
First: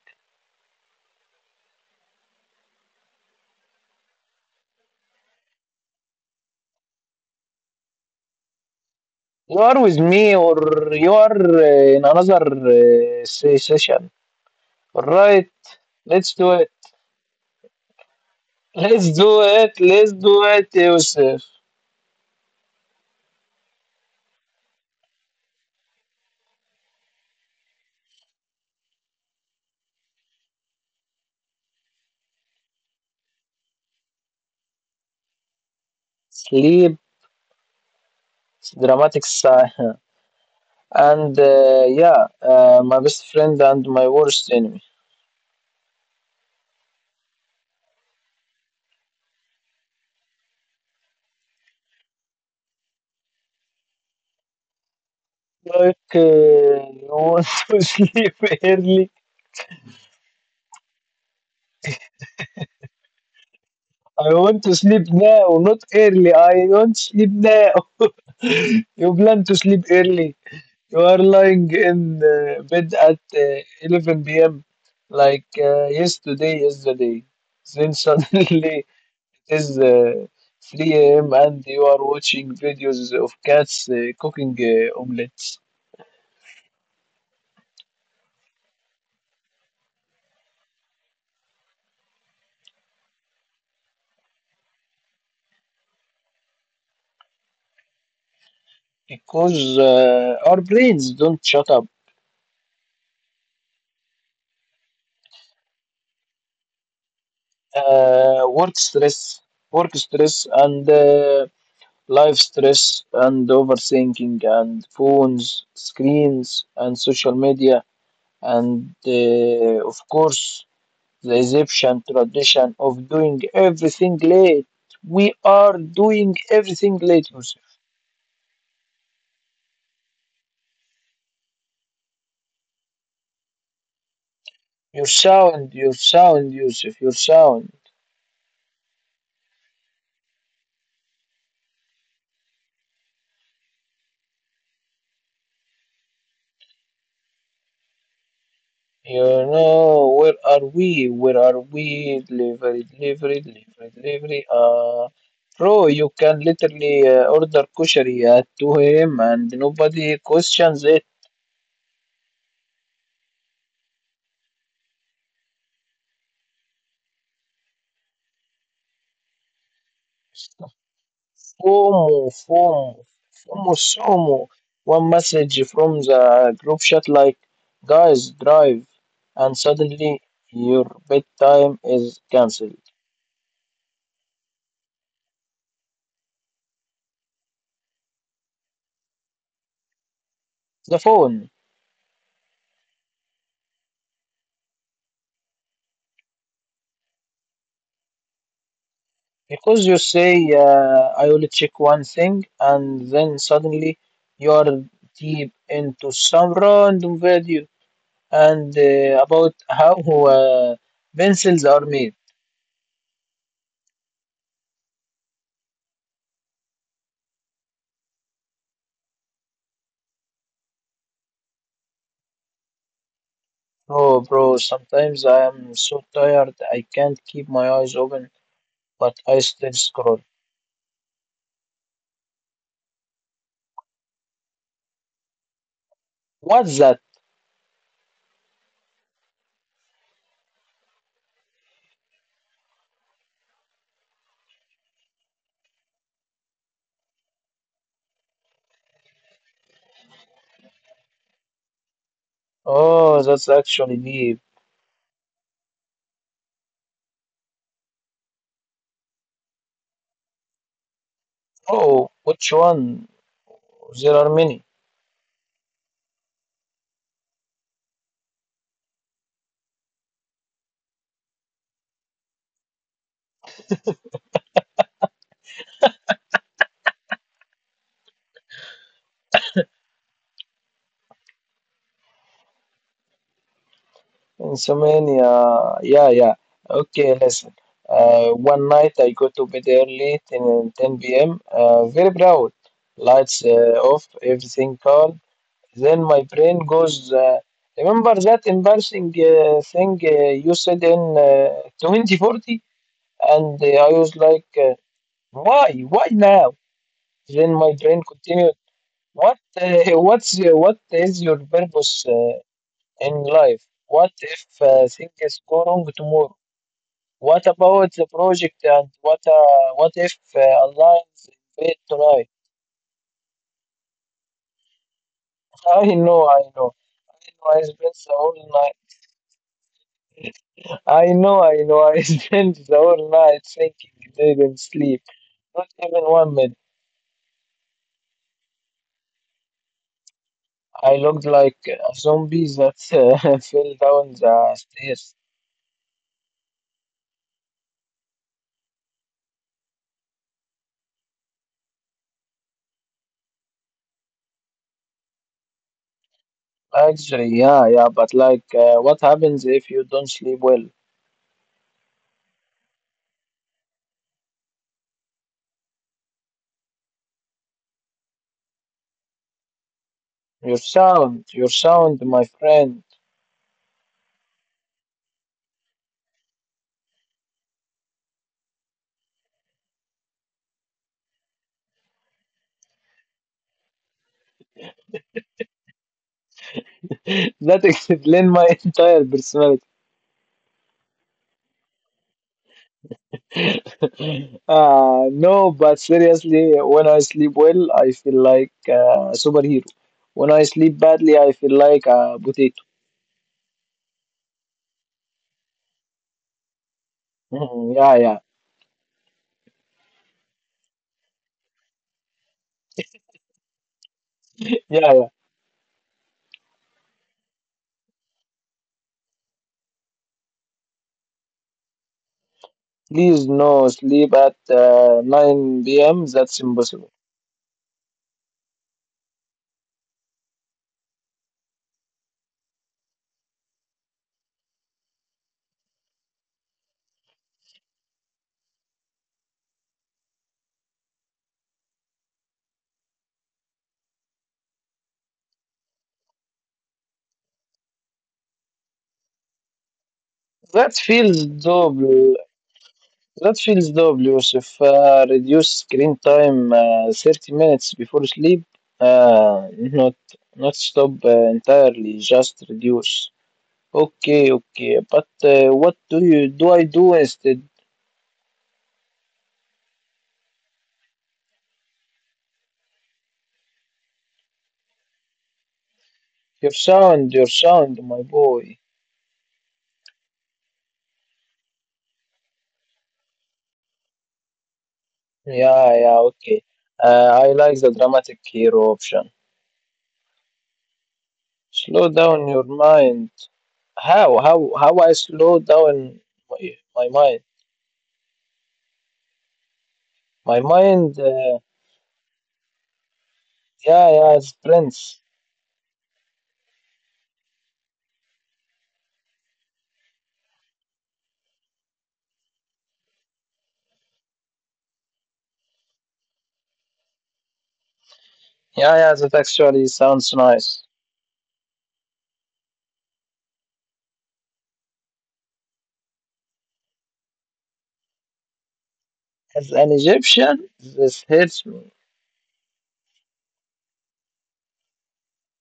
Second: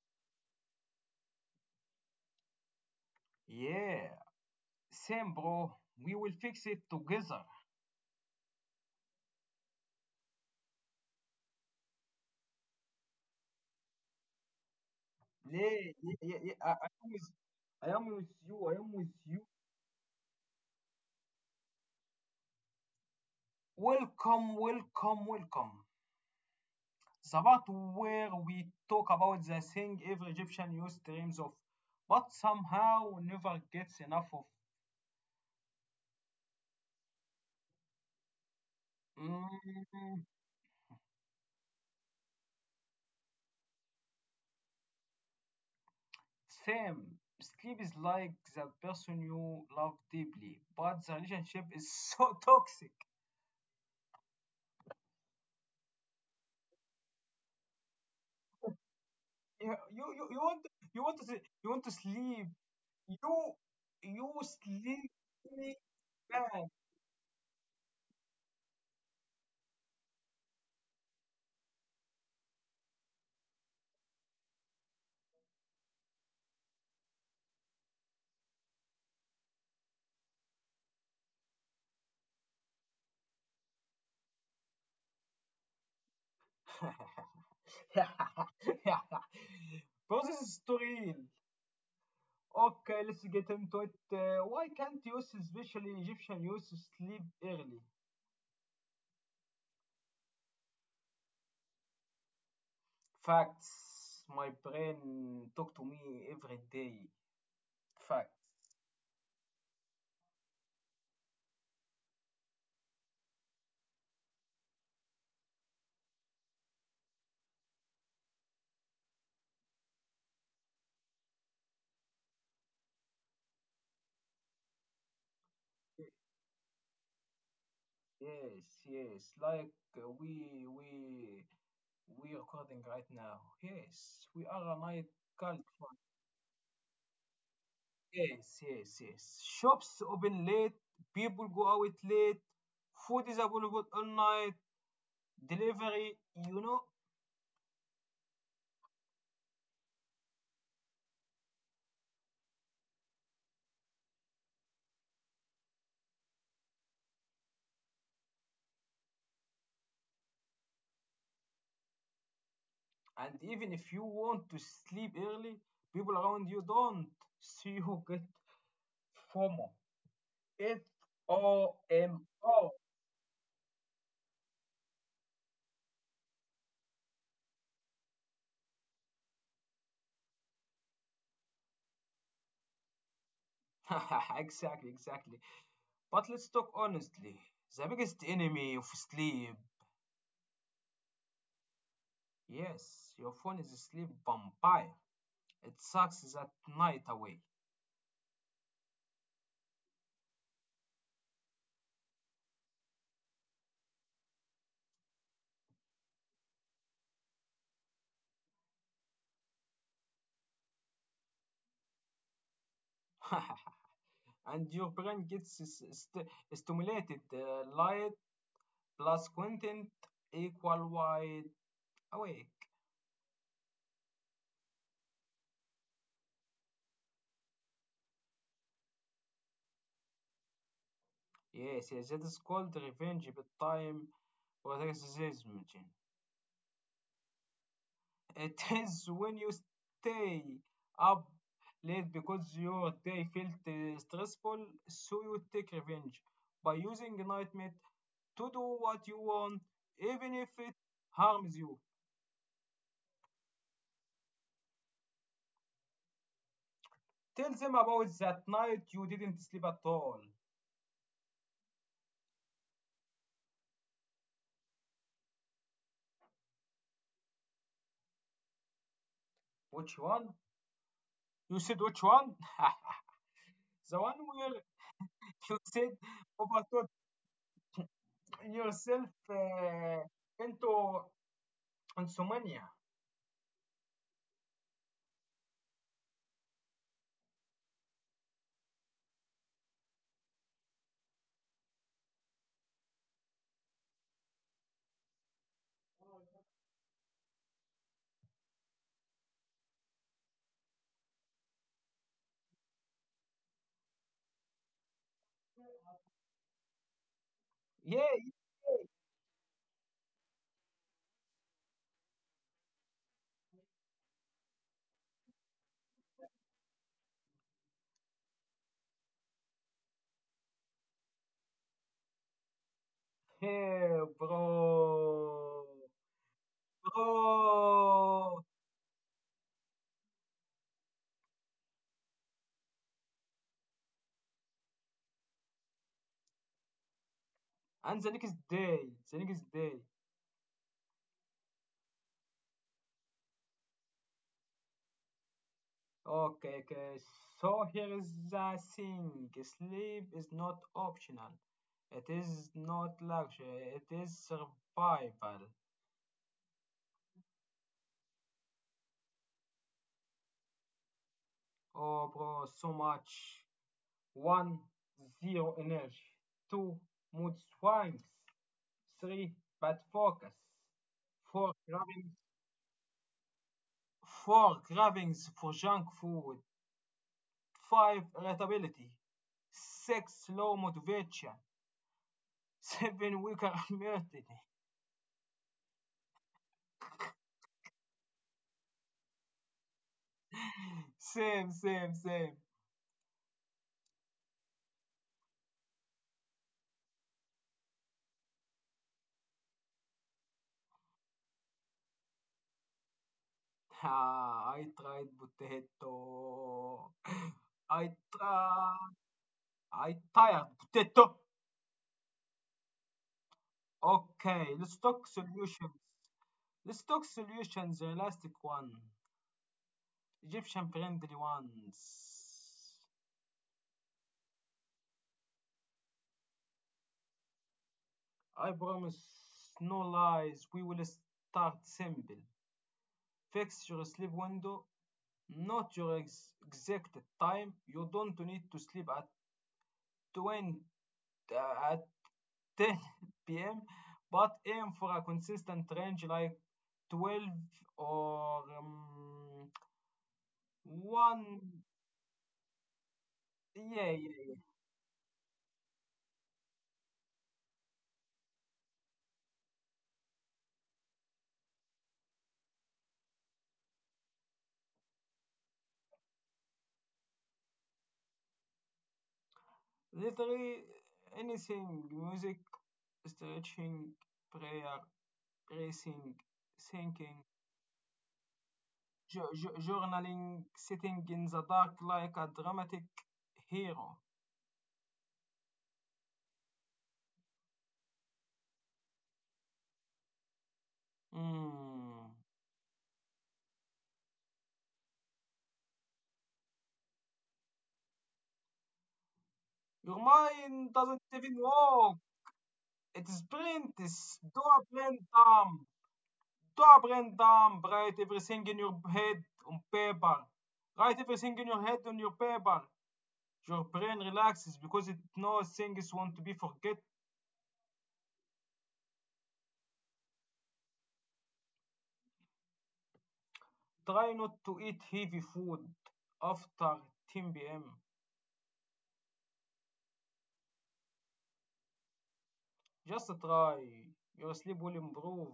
Speaker 1: Yeah, same, bro. We will fix it together.
Speaker 2: You are with me, or you are in another session. All right,
Speaker 1: ليه yeah,
Speaker 2: let's
Speaker 1: yeah,
Speaker 2: do
Speaker 1: yeah.
Speaker 2: it.
Speaker 1: I am with you. I am
Speaker 2: Let's
Speaker 1: with
Speaker 2: do
Speaker 1: you.
Speaker 2: it. Let's do it, Yusuf.
Speaker 1: Welcome, welcome, welcome, the part where we talk about the thing every Egyptian youth dreams of but somehow never gets enough of.
Speaker 2: Sleep, dramatic sigh.
Speaker 1: Mm,
Speaker 2: And yeah, my best friend and my worst enemy.
Speaker 1: same. Sleep is like the person you love deeply, but the relationship is so toxic.
Speaker 2: Like, you want to sleep early?
Speaker 1: You want, you want to, you want to sleep, you you
Speaker 2: I want to sleep
Speaker 1: sleep
Speaker 2: now,
Speaker 1: really
Speaker 2: not early. I
Speaker 1: bad.
Speaker 2: don't sleep now. You plan to sleep early. You are lying in bed at 11 p.m. like yesterday, yesterday. Then suddenly it is 3 a.m. and you are watching videos of cats cooking omelets
Speaker 1: Process story. Okay, let's get into it. Why can't youth, especially Egyptian youth, sleep early?
Speaker 2: because our brains don't shut up.
Speaker 1: Facts. My brain talk to me every day.
Speaker 2: Uh,
Speaker 1: Facts.
Speaker 2: work stress, work stress, and life stress, and overthinking, and phones, screens, and social media, and of course, the Egyptian tradition of doing everything late. We are doing everything late.
Speaker 1: Yes, yes. Like we recording right now. Yes, we are a night culture.
Speaker 2: Your sound, Yusuf, your sound.
Speaker 1: Yes, yes, yes. Shops open late. People go out late. Food is available all night. Delivery, you know.
Speaker 2: You know, where are we? Where are we? Delivery, delivery, delivery, delivery. Bro, you can literally order kushari at 2 a.m. and nobody questions it.
Speaker 1: And even if you want to sleep early, people around you don't see you get FOMO. It's OMO.
Speaker 2: FOMO, FOMO, FOMO, SOMO. One message from the group chat like, guys, drive. And suddenly your bedtime is cancelled.
Speaker 1: Exactly, exactly. But let's talk honestly. The biggest enemy of sleep.
Speaker 2: The phone.
Speaker 1: Yes, your phone is a sleep vampire. It sucks that night away.
Speaker 2: Because you say, I will check one thing, and then suddenly you're deep into some random video and about how uh, pencils are made.
Speaker 1: And your brain gets stimulated. Light plus content equal wide awake.
Speaker 2: Oh, bro, sometimes I am so tired I can't keep my eyes open, but I still scroll.
Speaker 1: Yes, yes, that is called revenge but time or racism. Jim.
Speaker 2: What's that?
Speaker 1: It is when you stay up late because your day felt stressful, so you take revenge by using nightmare to do what you want, even if it harms you.
Speaker 2: Oh, that's actually deep.
Speaker 1: Tell them about that night you didn't sleep at all.
Speaker 2: Oh, which one? There are many.
Speaker 1: Which one? You said which one? The one where you said overthought yourself into Consumania.
Speaker 2: Insomnia. Yeah, yeah. Okay, listen. One night I go to bed early, ten p.m. Very proud. Lights off, everything calm. Then my brain goes, remember that embarrassing thing you said in 2040? And I was like, why? Why now? Then my
Speaker 1: Yeah,
Speaker 2: brain
Speaker 1: yeah,
Speaker 2: continued, what, what's, your- what is your purpose in life? What if things go wrong tomorrow? What about the project and what if aliens invade tonight?
Speaker 1: bro.
Speaker 2: I know. I spent the whole
Speaker 1: Bro.
Speaker 2: night. I know, I know. I spent the whole night thinking, didn't sleep. Not even 1 minute.
Speaker 1: And the next day, the next day.
Speaker 2: I looked like a zombie that fell down the stairs.
Speaker 1: Okay, okay. So here is the thing. Sleep is not optional. It is not luxury. It is survival.
Speaker 2: Actually, yeah, yeah, but like, what happens if you don't sleep well?
Speaker 1: Oh, bro, so much. One, zero energy. Two, mood swings. Three, bad focus. Four,
Speaker 2: Your
Speaker 1: grabbing.
Speaker 2: sound, my friend.
Speaker 1: 4. Cravings for junk food. 5. Irritability. 6. Low motivation. 7. Weaker immunity.
Speaker 2: That explains my entire personality.
Speaker 1: Same, same, same.
Speaker 2: No, but seriously, when I sleep well, I feel like a superhero. When I sleep badly, I feel like a potato.
Speaker 1: Ah, I tried potato.
Speaker 2: Mhm,
Speaker 1: I
Speaker 2: yeah, yeah,
Speaker 1: tried. I tired potato. Okay,
Speaker 2: yeah,
Speaker 1: let's talk
Speaker 2: yeah.
Speaker 1: solutions. Let's talk solutions, the elastic one. Egyptian friendly ones.
Speaker 2: Please, no sleep at 9 p.m. That's impossible.
Speaker 1: I promise, no lies. We will start simple. Fix your sleep window, not your exact time. You don't need to sleep at 20, at 10 p.m., but aim for a consistent range like 12 or
Speaker 2: That feels
Speaker 1: 1.
Speaker 2: double. That feels
Speaker 1: Yeah,
Speaker 2: double,
Speaker 1: yeah.
Speaker 2: Yusuf. Reduce screen time 30 minutes before sleep. Uh, not Not stop entirely, just reduce. Okay, okay, but what do I do instead?
Speaker 1: Literally anything: music, stretching, prayer, racing, thinking,
Speaker 2: Your sound, my boy.
Speaker 1: journaling, sitting in the dark like a dramatic hero.
Speaker 2: Yeah, yeah, okay. I like the dramatic hero option. Slow
Speaker 1: Mm.
Speaker 2: down your mind. How I slow down my mind?
Speaker 1: Your
Speaker 2: My
Speaker 1: mind
Speaker 2: mind,
Speaker 1: doesn't
Speaker 2: uh,
Speaker 1: even work. It is
Speaker 2: yeah, yeah,
Speaker 1: plentis.
Speaker 2: it sprints.
Speaker 1: Doppelendam. Doppelendam. Write everything in your head on paper. Write everything in your head on your paper. Your brain relaxes because it knows things want to be forget.
Speaker 2: Yeah, yeah, that actually sounds nice.
Speaker 1: Try not to eat heavy food after 10 p.m.
Speaker 2: As an Egyptian, this hits me.
Speaker 1: Just try. Your sleep will improve.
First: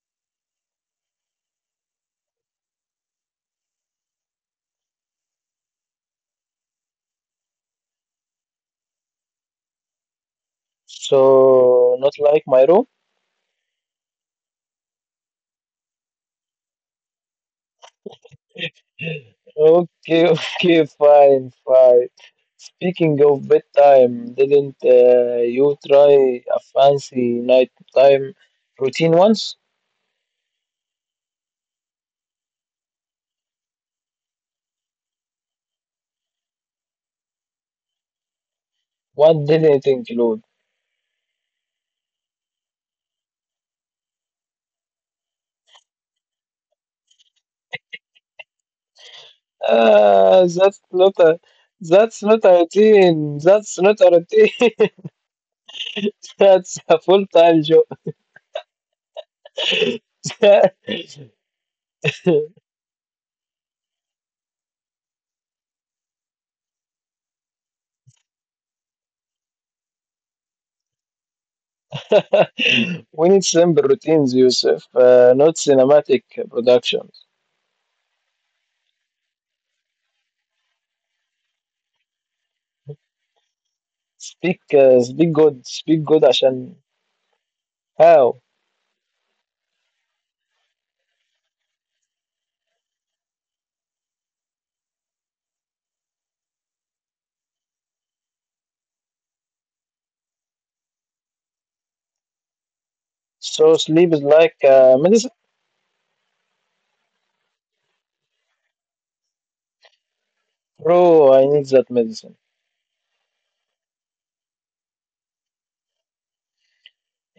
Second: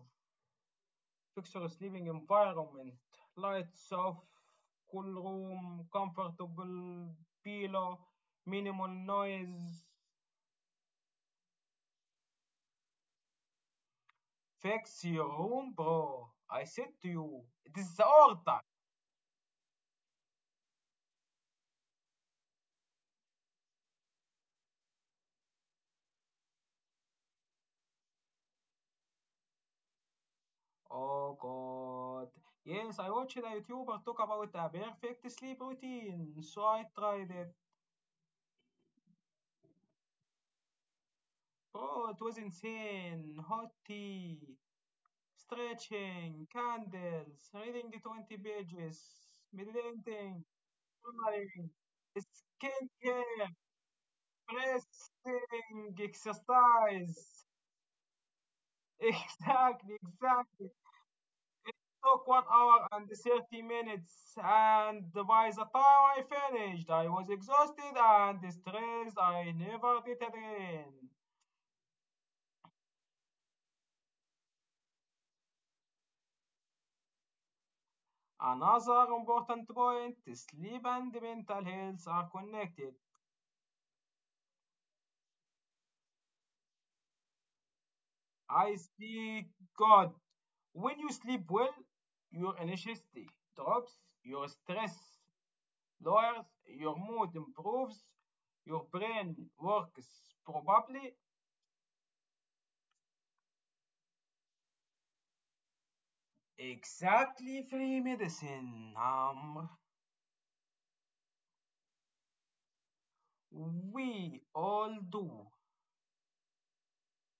Speaker 1: Fixtures, living environment, lights off, cool room, comfortable pillow, minimal noise.
Speaker 2: So, not like my room.
Speaker 1: Fix your room, bro. I said to you, it is the order.
Speaker 2: Okay, okay, fine, fine. Speaking of bedtime, didn't you try a fancy nighttime routine once?
Speaker 1: Oh god. Yes, I watched a YouTuber talk about a perfect sleep routine, so I tried it.
Speaker 2: What did it include?
Speaker 1: Bro, it was insane. Hot tea, stretching, candles, reading 20 pages, meditating.
Speaker 2: Ah, that's not a
Speaker 1: Swimming,
Speaker 2: that's not a routine.
Speaker 1: skincare,
Speaker 2: That's not a routine.
Speaker 1: pressing,
Speaker 2: That's a
Speaker 1: exercise.
Speaker 2: full-time job.
Speaker 1: Exactly, exactly. Took 1 hour and 30 minutes, and by the time I finished, I was exhausted and stressed. I never did it again.
Speaker 2: We need simple routines, Yusuf, not cinematic productions.
Speaker 1: Another important point: sleep and mental health are connected.
Speaker 2: Speak good عشان how?
Speaker 1: I speak God. When you sleep well, your anxiety drops, your stress lowers, your mood improves, your brain works probably.
Speaker 2: So sleep is like medicine?
Speaker 1: Exactly, free medicine, Amr.
Speaker 2: Bro, I need that medicine.
Speaker 1: We all do.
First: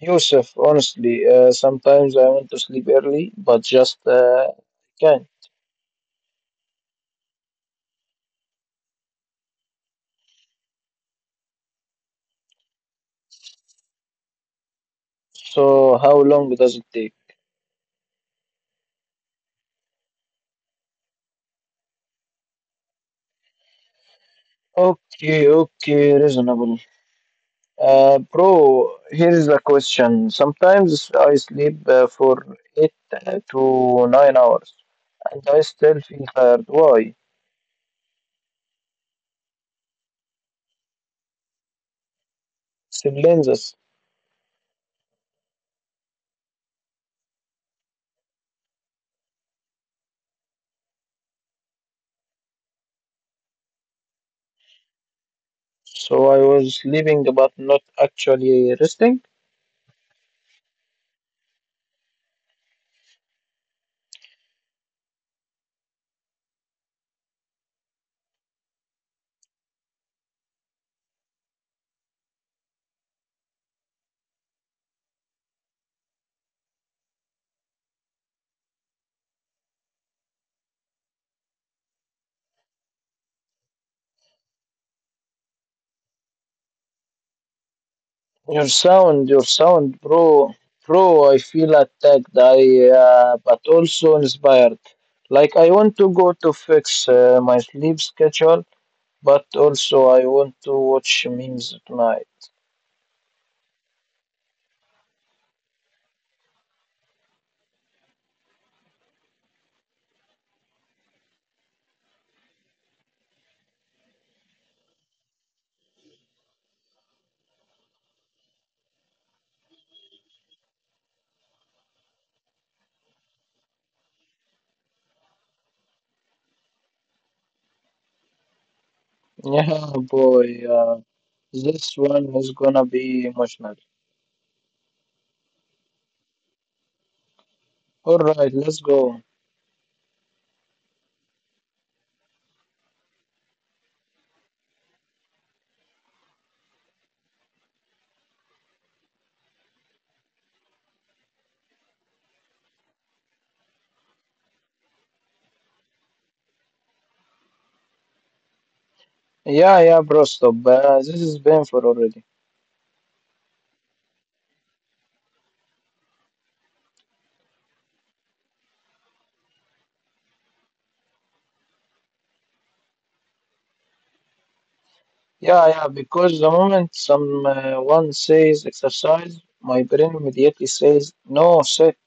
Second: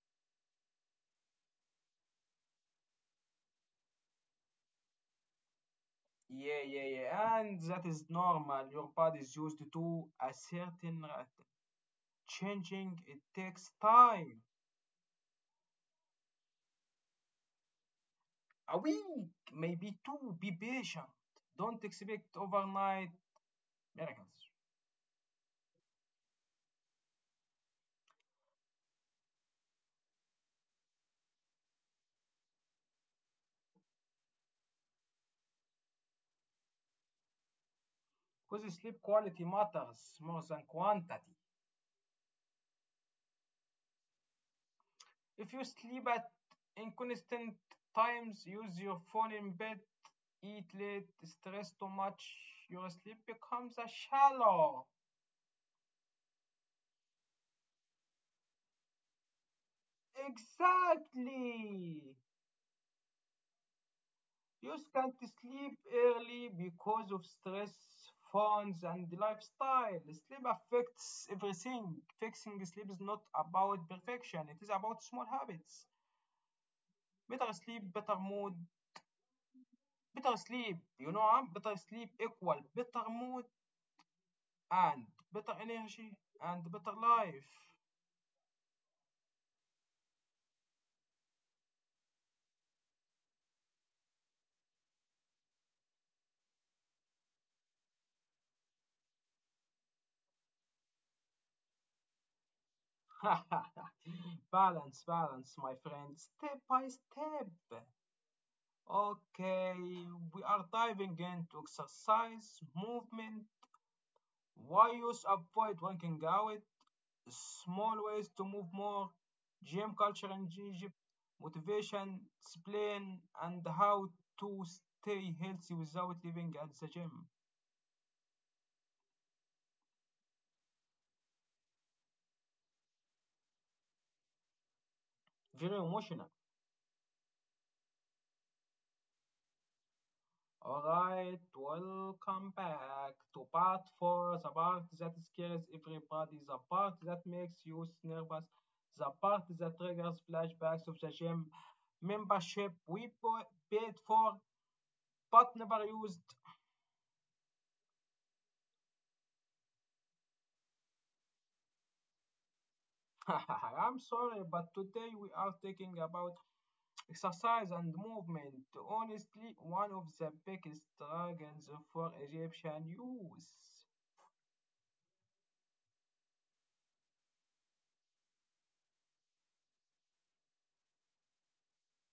Speaker 2: Yusuf, honestly, sometimes I want to sleep early, but just can't.
Speaker 1: Yeah, yeah, yeah. And that is normal. Your body is used to a certain rate. Changing it takes time.
Speaker 2: So how long does it take?
Speaker 1: A week, maybe two. Be patient. Don't expect overnight miracles.
Speaker 2: Okay, okay, reasonable. Bro, here is the question. Sometimes I sleep for eight to 9 hours, and I still feel tired. Why?
Speaker 1: Because sleep quality matters more than quantity.
Speaker 2: Silences.
Speaker 1: If you sleep at inconsistent times, use your phone in bed, eat late, stress too much, your sleep becomes a shallow.
Speaker 2: So I was sleeping, but not actually resting.
Speaker 1: Exactly. You can't sleep early because of stress, phones, and lifestyle. Sleep affects everything. Fixing sleep is not about perfection, it is about small habits. Better sleep, better mood. Better sleep, you know, huh? Better sleep equal better mood, and better energy and better life.
Speaker 2: Your sound, bro, bro. I feel attacked. I but also inspired. Like I want to go to fix my sleep schedule, but also I want to watch memes at night.
Speaker 1: Balance, balance, my friend, step by step. Okay, we are diving into exercise, movement, why use avoid working out, small ways to move more, gym culture in Egypt, motivation, discipline, and how to stay healthy without living at the gym.
Speaker 2: Yeah, boy. This one is gonna be emotional.
Speaker 1: Very emotional.
Speaker 2: All right, let's go.
Speaker 1: All right, welcome back to part four, the part that scares everybody, the part that makes you nervous, the part that triggers flashbacks of the gym membership we paid for but never used.
Speaker 2: Yeah, yeah, bro. Stop. This is painful already.
Speaker 1: I'm sorry, but today we are talking about exercise and movement. Honestly, one of the biggest struggles for Egyptian youth.
Speaker 2: Yeah, yeah. Because the moment someone says exercise, my brain immediately says no, sit.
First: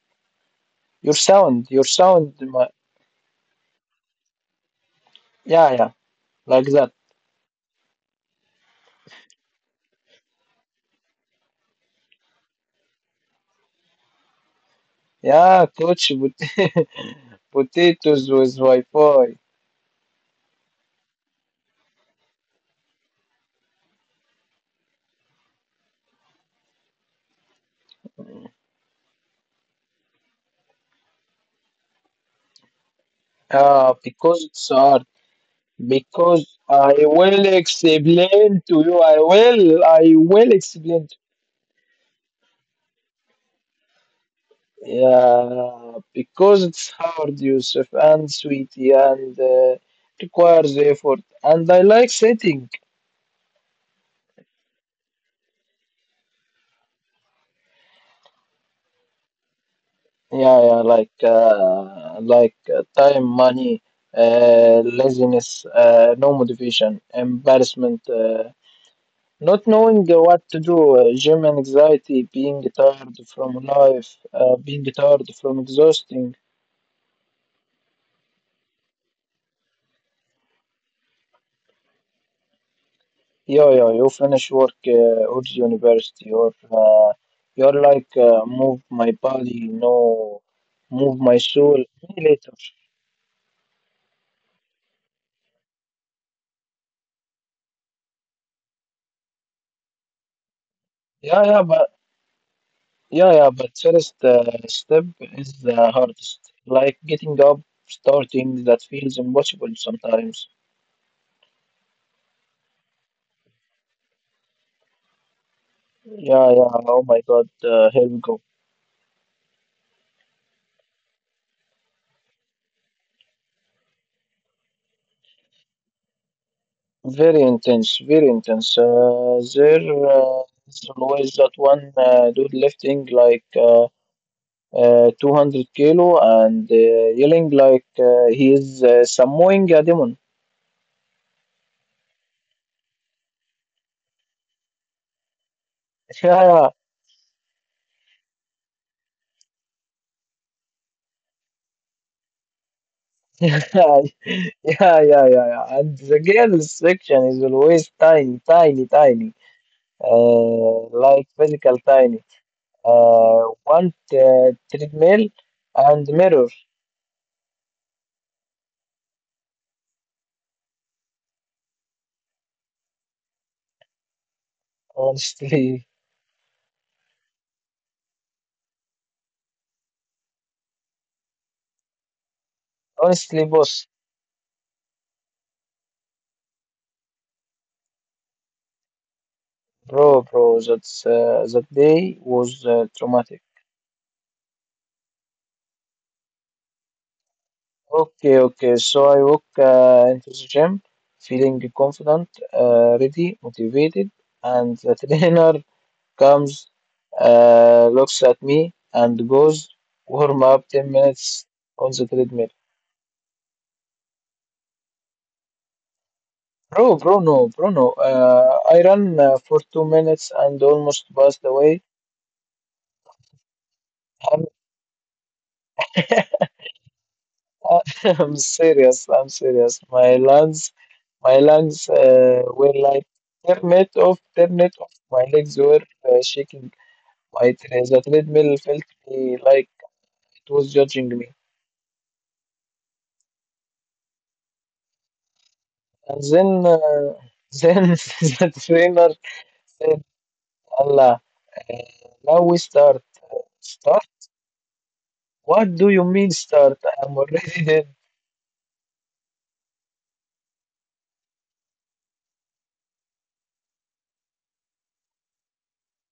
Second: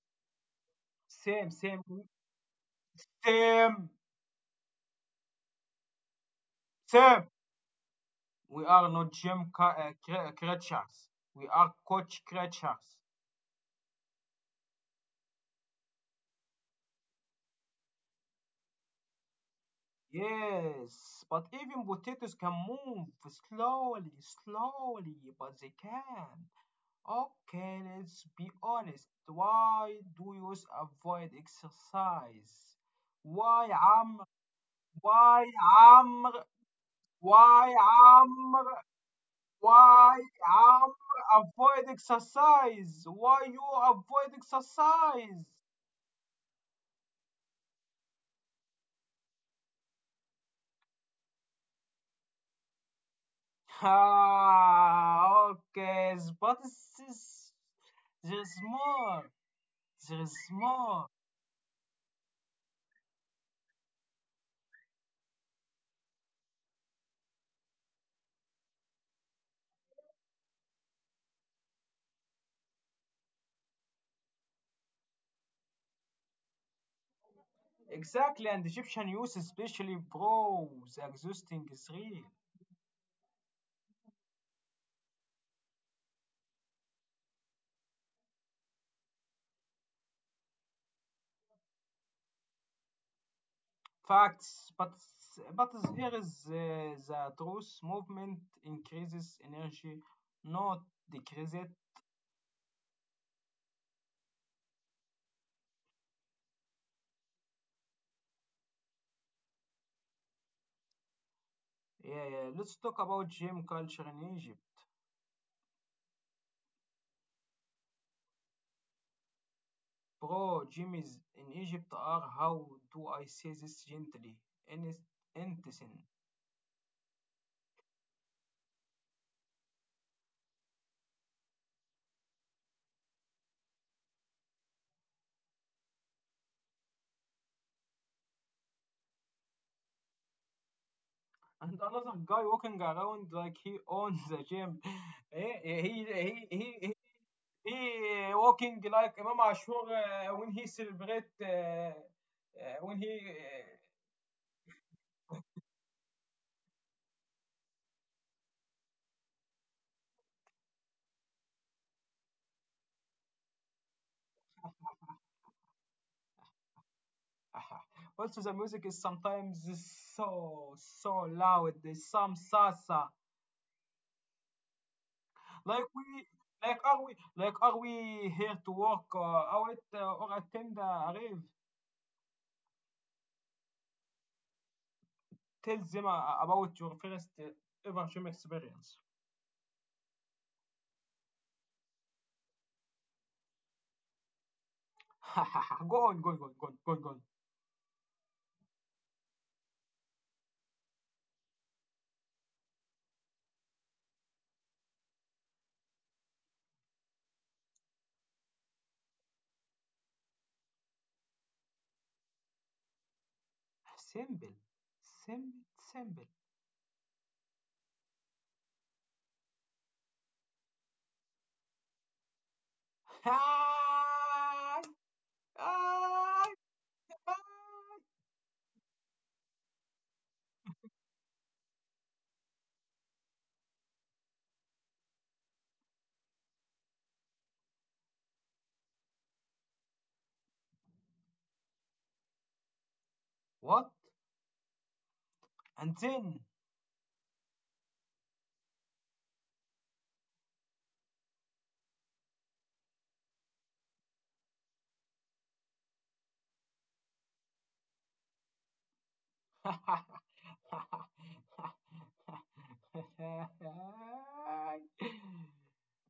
Speaker 2: Your
Speaker 1: Same,
Speaker 2: sound,
Speaker 1: same,
Speaker 2: your sound, my,
Speaker 1: same,
Speaker 2: yeah, yeah, like that.
Speaker 1: same. We are not gym creatures. We are coach creatures.
Speaker 2: Yeah, touch but potatoes with Wi-Fi.
Speaker 1: Yes, but even potatoes can move slowly, slowly, but they can. Okay, let's be honest. Why do you avoid exercise? Why,
Speaker 2: Ah,
Speaker 1: Amr?
Speaker 2: because it's hard.
Speaker 1: Why, Amr?
Speaker 2: Because I will
Speaker 1: Why,
Speaker 2: explain to
Speaker 1: Amr?
Speaker 2: you. I
Speaker 1: Why
Speaker 2: will explain. To
Speaker 1: Amr avoid exercise? Why you avoid exercise?
Speaker 2: yeah, because it's hard, Yusuf, and sweetie, and requires effort. And I like setting.
Speaker 1: Ah, okay, but there's more. There's
Speaker 2: Yeah, yeah,
Speaker 1: more.
Speaker 2: like time, money, laziness, no motivation, embarrassment, not knowing what to do, gym anxiety, being tired from life, being tired from exhausting.
Speaker 1: Exactly, and Egyptian youth especially, bro, the existing is real.
Speaker 2: Yeah, yeah, you finish work or university, or you're like move my body, no, move my soul. Me later.
Speaker 1: Facts, but here is the truth. Movement increases energy, not
Speaker 2: Yeah,
Speaker 1: decrease
Speaker 2: yeah,
Speaker 1: it.
Speaker 2: but. Yeah, yeah, but first step is the hardest. Like getting up, starting, that feels impossible sometimes.
Speaker 1: Yeah, yeah. Let's talk about gym culture in Egypt.
Speaker 2: Yeah, yeah, oh my God, here we go.
Speaker 1: Bro, gym is in Egypt are, how do I say this gently? Innocent.
Speaker 2: Very intense, very intense. There is always that one dude lifting like 200 kilo and yelling like he is Samoing a demon.
Speaker 1: And another guy walking around like he owns the gym. he, he, he, he, he walking like Imam Ashur when he celebrate, when he...
Speaker 2: Yeah, yeah, yeah, yeah, yeah, yeah. And the girls section is always tiny, tiny, tiny. Like physical tiny. Want treadmill and mirror.
Speaker 1: Uh, also the music is sometimes so, so loud. There's some salsa.
Speaker 2: Honestly,
Speaker 1: Like we... Like, are we here to work out or attend a rave?
Speaker 2: honestly, boss,
Speaker 1: Tell them about your first ever gym experience.
Speaker 2: bro, bro, that's that day was traumatic.
Speaker 1: Go on, go on, go on, go on, go on.
Speaker 2: Okay, okay. So I walk into the gym feeling confident, ready, motivated, and the trainer comes, looks at me, and goes, warm up 10 minutes on the treadmill.
Speaker 1: Simple. Simple. Simple.
Speaker 2: Bro, no. I ran for 2 minutes and almost passed away. I'm, I'm serious. I'm serious. My lungs were like turn it off, turn it off. My legs were shaking. The treadmill felt me like it was judging me.
Speaker 1: What? And
Speaker 2: And
Speaker 1: then?
Speaker 2: then, then the trainer said, "Allah, uh, now we start. Start? What do you mean start? I'm already dead."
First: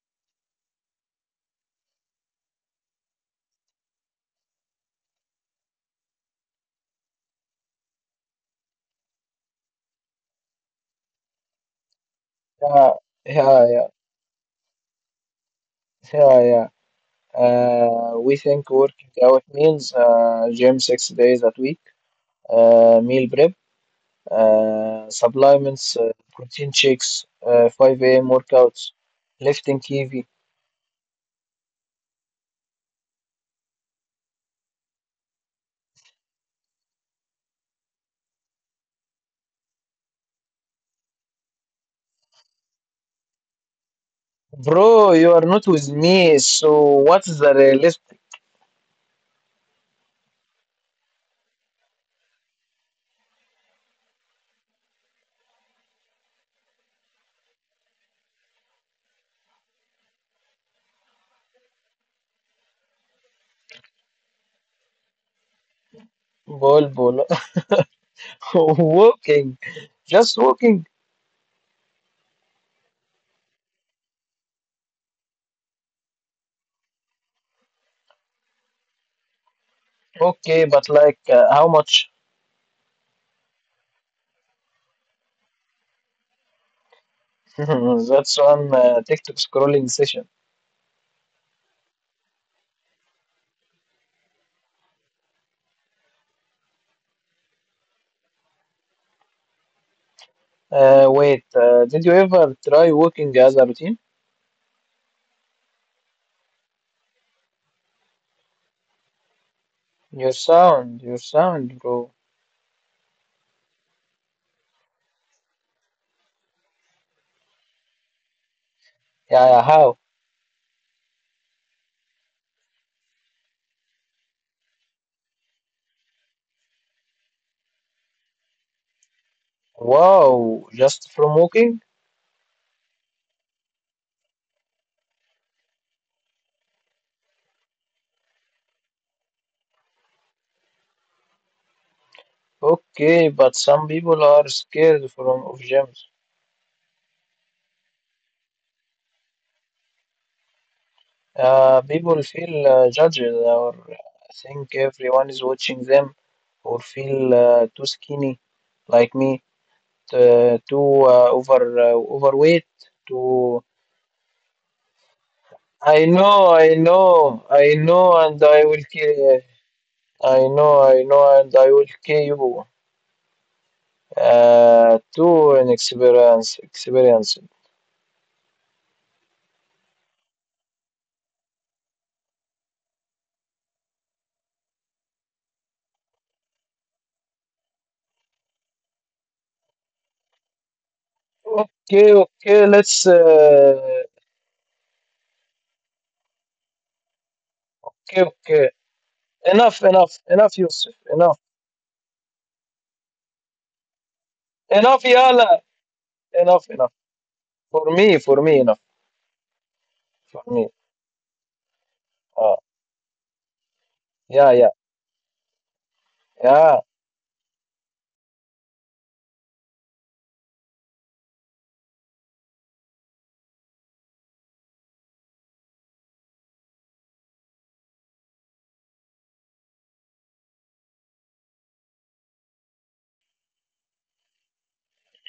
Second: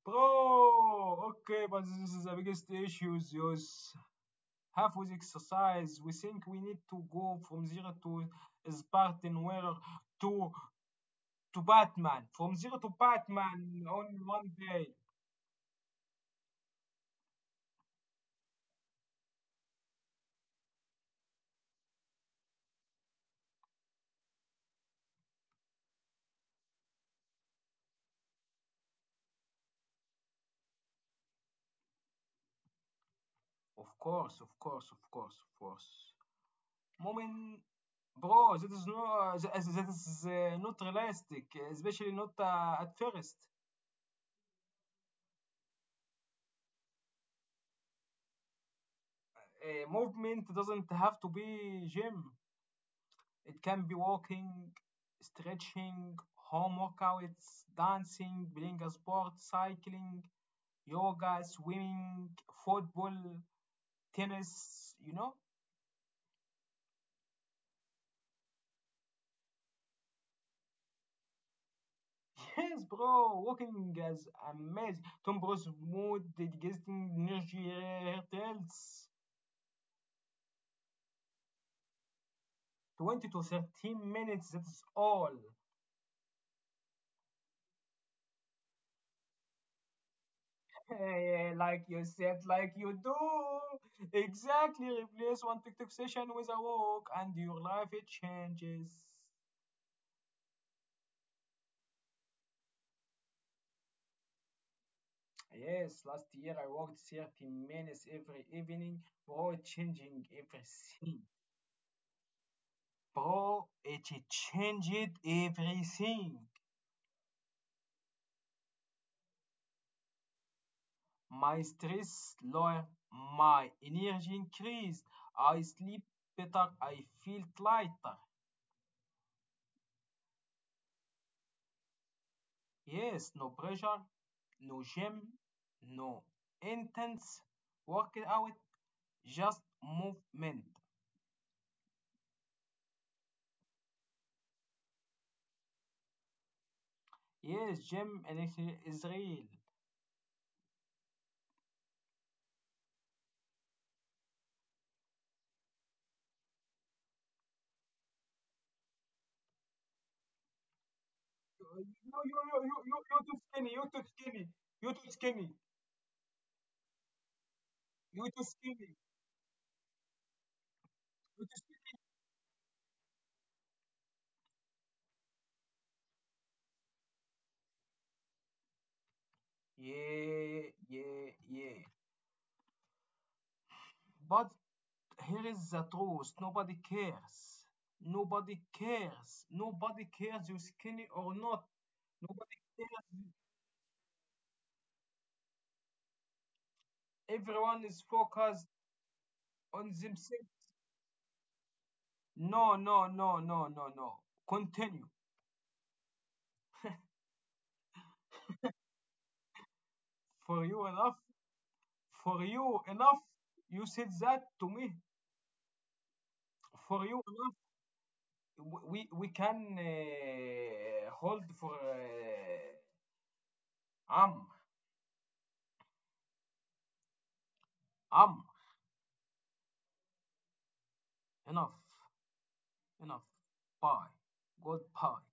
Speaker 1: Bro, okay, but this is the biggest issue. Zeus. Half with exercise, we think we need to go from zero to Spartan, where to to Batman, from zero to
Speaker 2: Yeah. Yeah,
Speaker 1: Batman
Speaker 2: yeah.
Speaker 1: on one day.
Speaker 2: Yeah, yeah. We think working out means, gym 6 days a week, meal prep, supplements, protein shakes, 5 a.m. workouts, lifting heavy.
Speaker 1: Of course, of course, of course, of course. Moment, bro, that is not realistic, especially not at first.
Speaker 2: Bro, you are not with me, so what's the realist
Speaker 1: Movement doesn't have to be gym. It can be walking, stretching, home workouts, dancing, playing a sport, cycling, yoga, swimming, football, tennis, you know?
Speaker 2: ball ball. Walking, just walking.
Speaker 1: Yes, bro, walking is amazing. Tom Bros mood, digesting energy, heart health.
Speaker 2: Okay, but like, how much?
Speaker 1: 20 to 30 minutes, that's all.
Speaker 2: That's one TikTok scrolling session.
Speaker 1: Like you said, like you do. Exactly. Replace one TikTok session with a walk, and your life it changes.
Speaker 2: Wait, did you ever try walking as a routine?
Speaker 1: Yes, last year I walked 30 minutes every evening, bro, changing
Speaker 2: Your
Speaker 1: everything.
Speaker 2: sound, bro.
Speaker 1: Bro, it changed everything.
Speaker 2: Yeah, yeah, how?
Speaker 1: My stress lower, my energy increased, I sleep better, I feel lighter.
Speaker 2: Wow, just from walking?
Speaker 1: Yes, no pressure, no gym, no intense workout, just movement.
Speaker 2: Okay, but some people are scared from of gyms.
Speaker 1: Yes, gym in Israel.
Speaker 2: People feel judged or think everyone is watching them or feel too skinny like me, too over
Speaker 1: You, you, you,
Speaker 2: overweight,
Speaker 1: you, you, you too
Speaker 2: too
Speaker 1: skinny. You too skinny. You too skinny.
Speaker 2: I know, I know,
Speaker 1: You too
Speaker 2: and I will
Speaker 1: skinny.
Speaker 2: kill. I know,
Speaker 1: You too
Speaker 2: and I will
Speaker 1: skinny.
Speaker 2: kill you. To an experience
Speaker 1: Yeah, yeah, yeah. But here is the truth. Nobody cares. Nobody cares. Nobody cares you skinny or not.
Speaker 2: okay,
Speaker 1: Nobody
Speaker 2: okay, let's
Speaker 1: cares. Everyone is
Speaker 2: okay,
Speaker 1: focused
Speaker 2: okay,
Speaker 1: on themselves.
Speaker 2: enough, Yusuf, enough,
Speaker 1: No, no, no, no, no, no.
Speaker 2: enough,
Speaker 1: Continue.
Speaker 2: Yala, enough for me, enough for
Speaker 1: For
Speaker 2: me,
Speaker 1: you enough. For
Speaker 2: uh,
Speaker 1: you enough. You said that to
Speaker 2: yeah
Speaker 1: me.
Speaker 2: yeah
Speaker 1: For you enough. We can hold for um um enough, enough. Bye. Goodbye.